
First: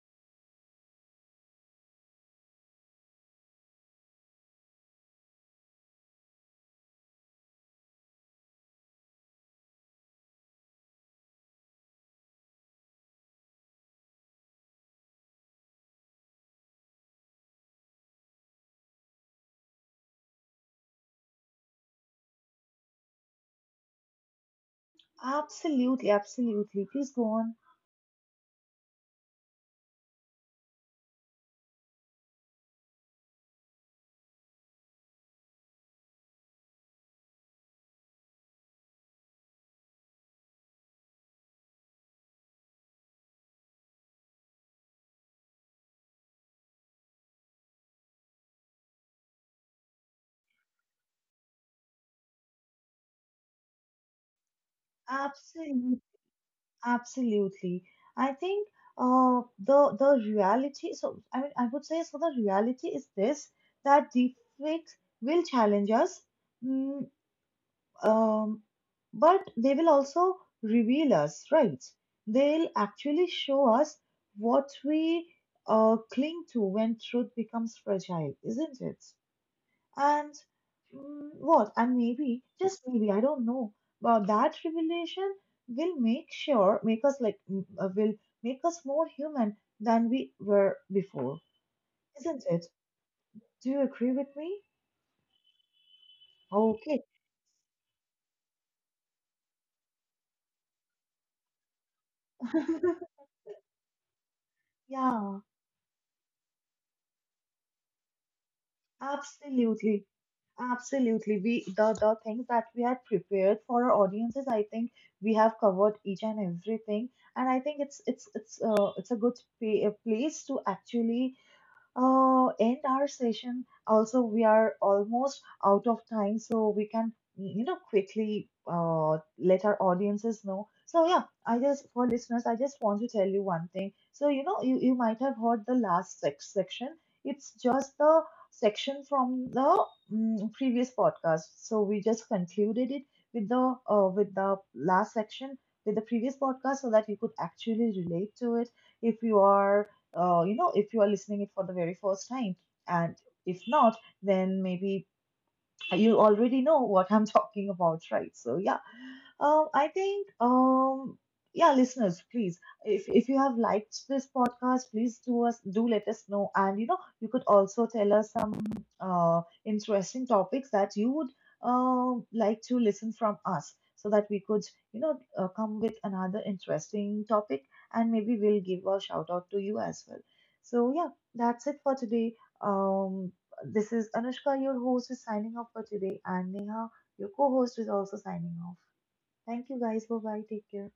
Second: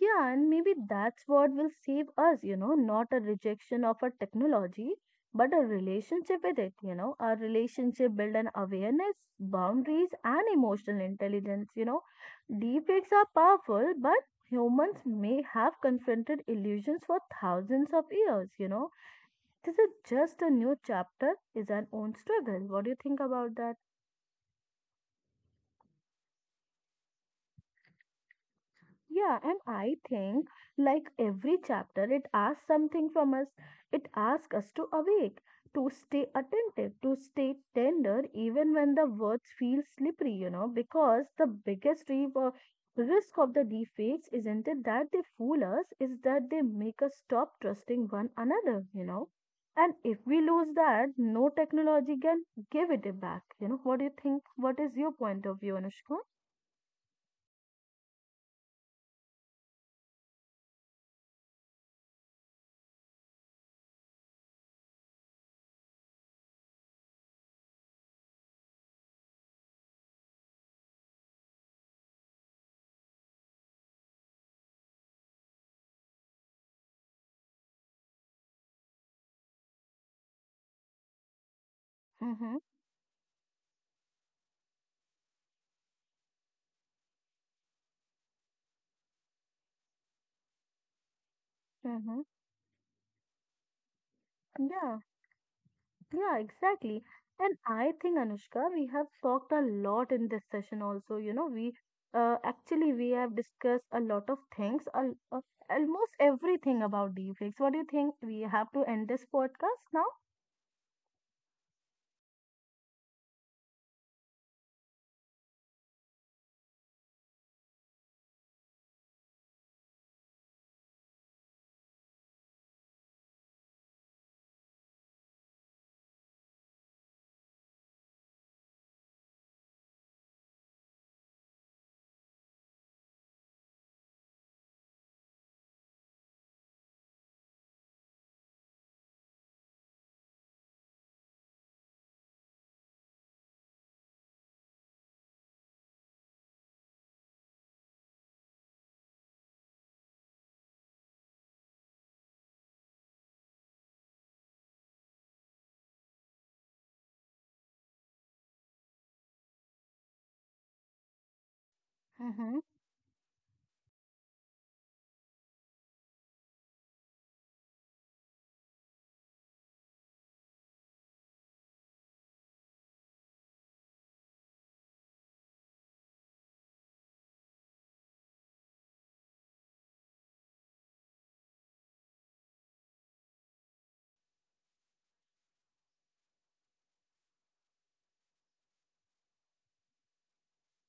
B: Yeah, and maybe that's what will save us, you know, not a rejection of a technology, but a relationship with it, you know, a relationship build an awareness, boundaries, and emotional intelligence, you know. Deepfakes are powerful, but humans may have confronted illusions for thousands of years, you know. This is just a new chapter is an own struggle. What do you think about that?
A: Absolutely, absolutely. Please go on.
B: Yeah, and I think, like every chapter, it asks something from us. It asks us to awake, to stay attentive, to stay tender, even when the words feel slippery, you know, because the biggest risk of the deepfakes isn't it that they fool us, is that they make us stop trusting one another, you know. And if we lose that, no technology can give it back. You know, what do you think? What is your point of view,
A: Absolutely.
B: Anushka?
A: Absolutely. I think the the reality. So I mean, I would say so. The reality is this, that deepfakes will challenge us, mm, um, but they will also reveal us, right? They'll actually show us what we cling to when truth becomes fragile, isn't it? And mm, what? And maybe,
B: Mm-hmm.
A: just maybe, I don't know. But that revelation will make us like, will make us more human than we were before,
B: Mm-hmm.
A: isn't it? Do you agree with me?
B: Yeah. Yeah,
A: Okay.
B: exactly. And I think, Anushka, we have talked a lot in this session also. You know, we actually we have discussed a lot of things, al
A: Yeah,
B: almost everything about deepfakes. What do you think? We have to end this
A: absolutely.
B: podcast now?
A: Absolutely. We— the things that we had prepared for our audiences, I think we have covered each and everything. And I think it's it's a good a place to actually end our session. Also, we are almost out of time, so we can, you know, quickly let our audiences know. So, yeah, I just, for listeners, I just want to tell you one thing. So, you know, you might have heard the last section. It's just the section from the previous podcast. So, we just concluded it with the last section with the previous podcast so that you could actually relate to it if you are you know, if you are listening it for the very first time. And if not, then maybe you already know what I'm talking about, right? So yeah, I think, yeah, listeners, please,
B: Mm-hmm.
A: if you have liked this podcast, please do let us know, and you know, you could also tell us some interesting topics that you would like to listen from us, so that we could, you know, come with another interesting topic, and maybe we'll give a shout out to you as well. So yeah, that's it for today. Um, this is Anushka, your host, is signing off for today, and Neha, your co-host, is also signing off. Thank you guys. Bye bye. Take care.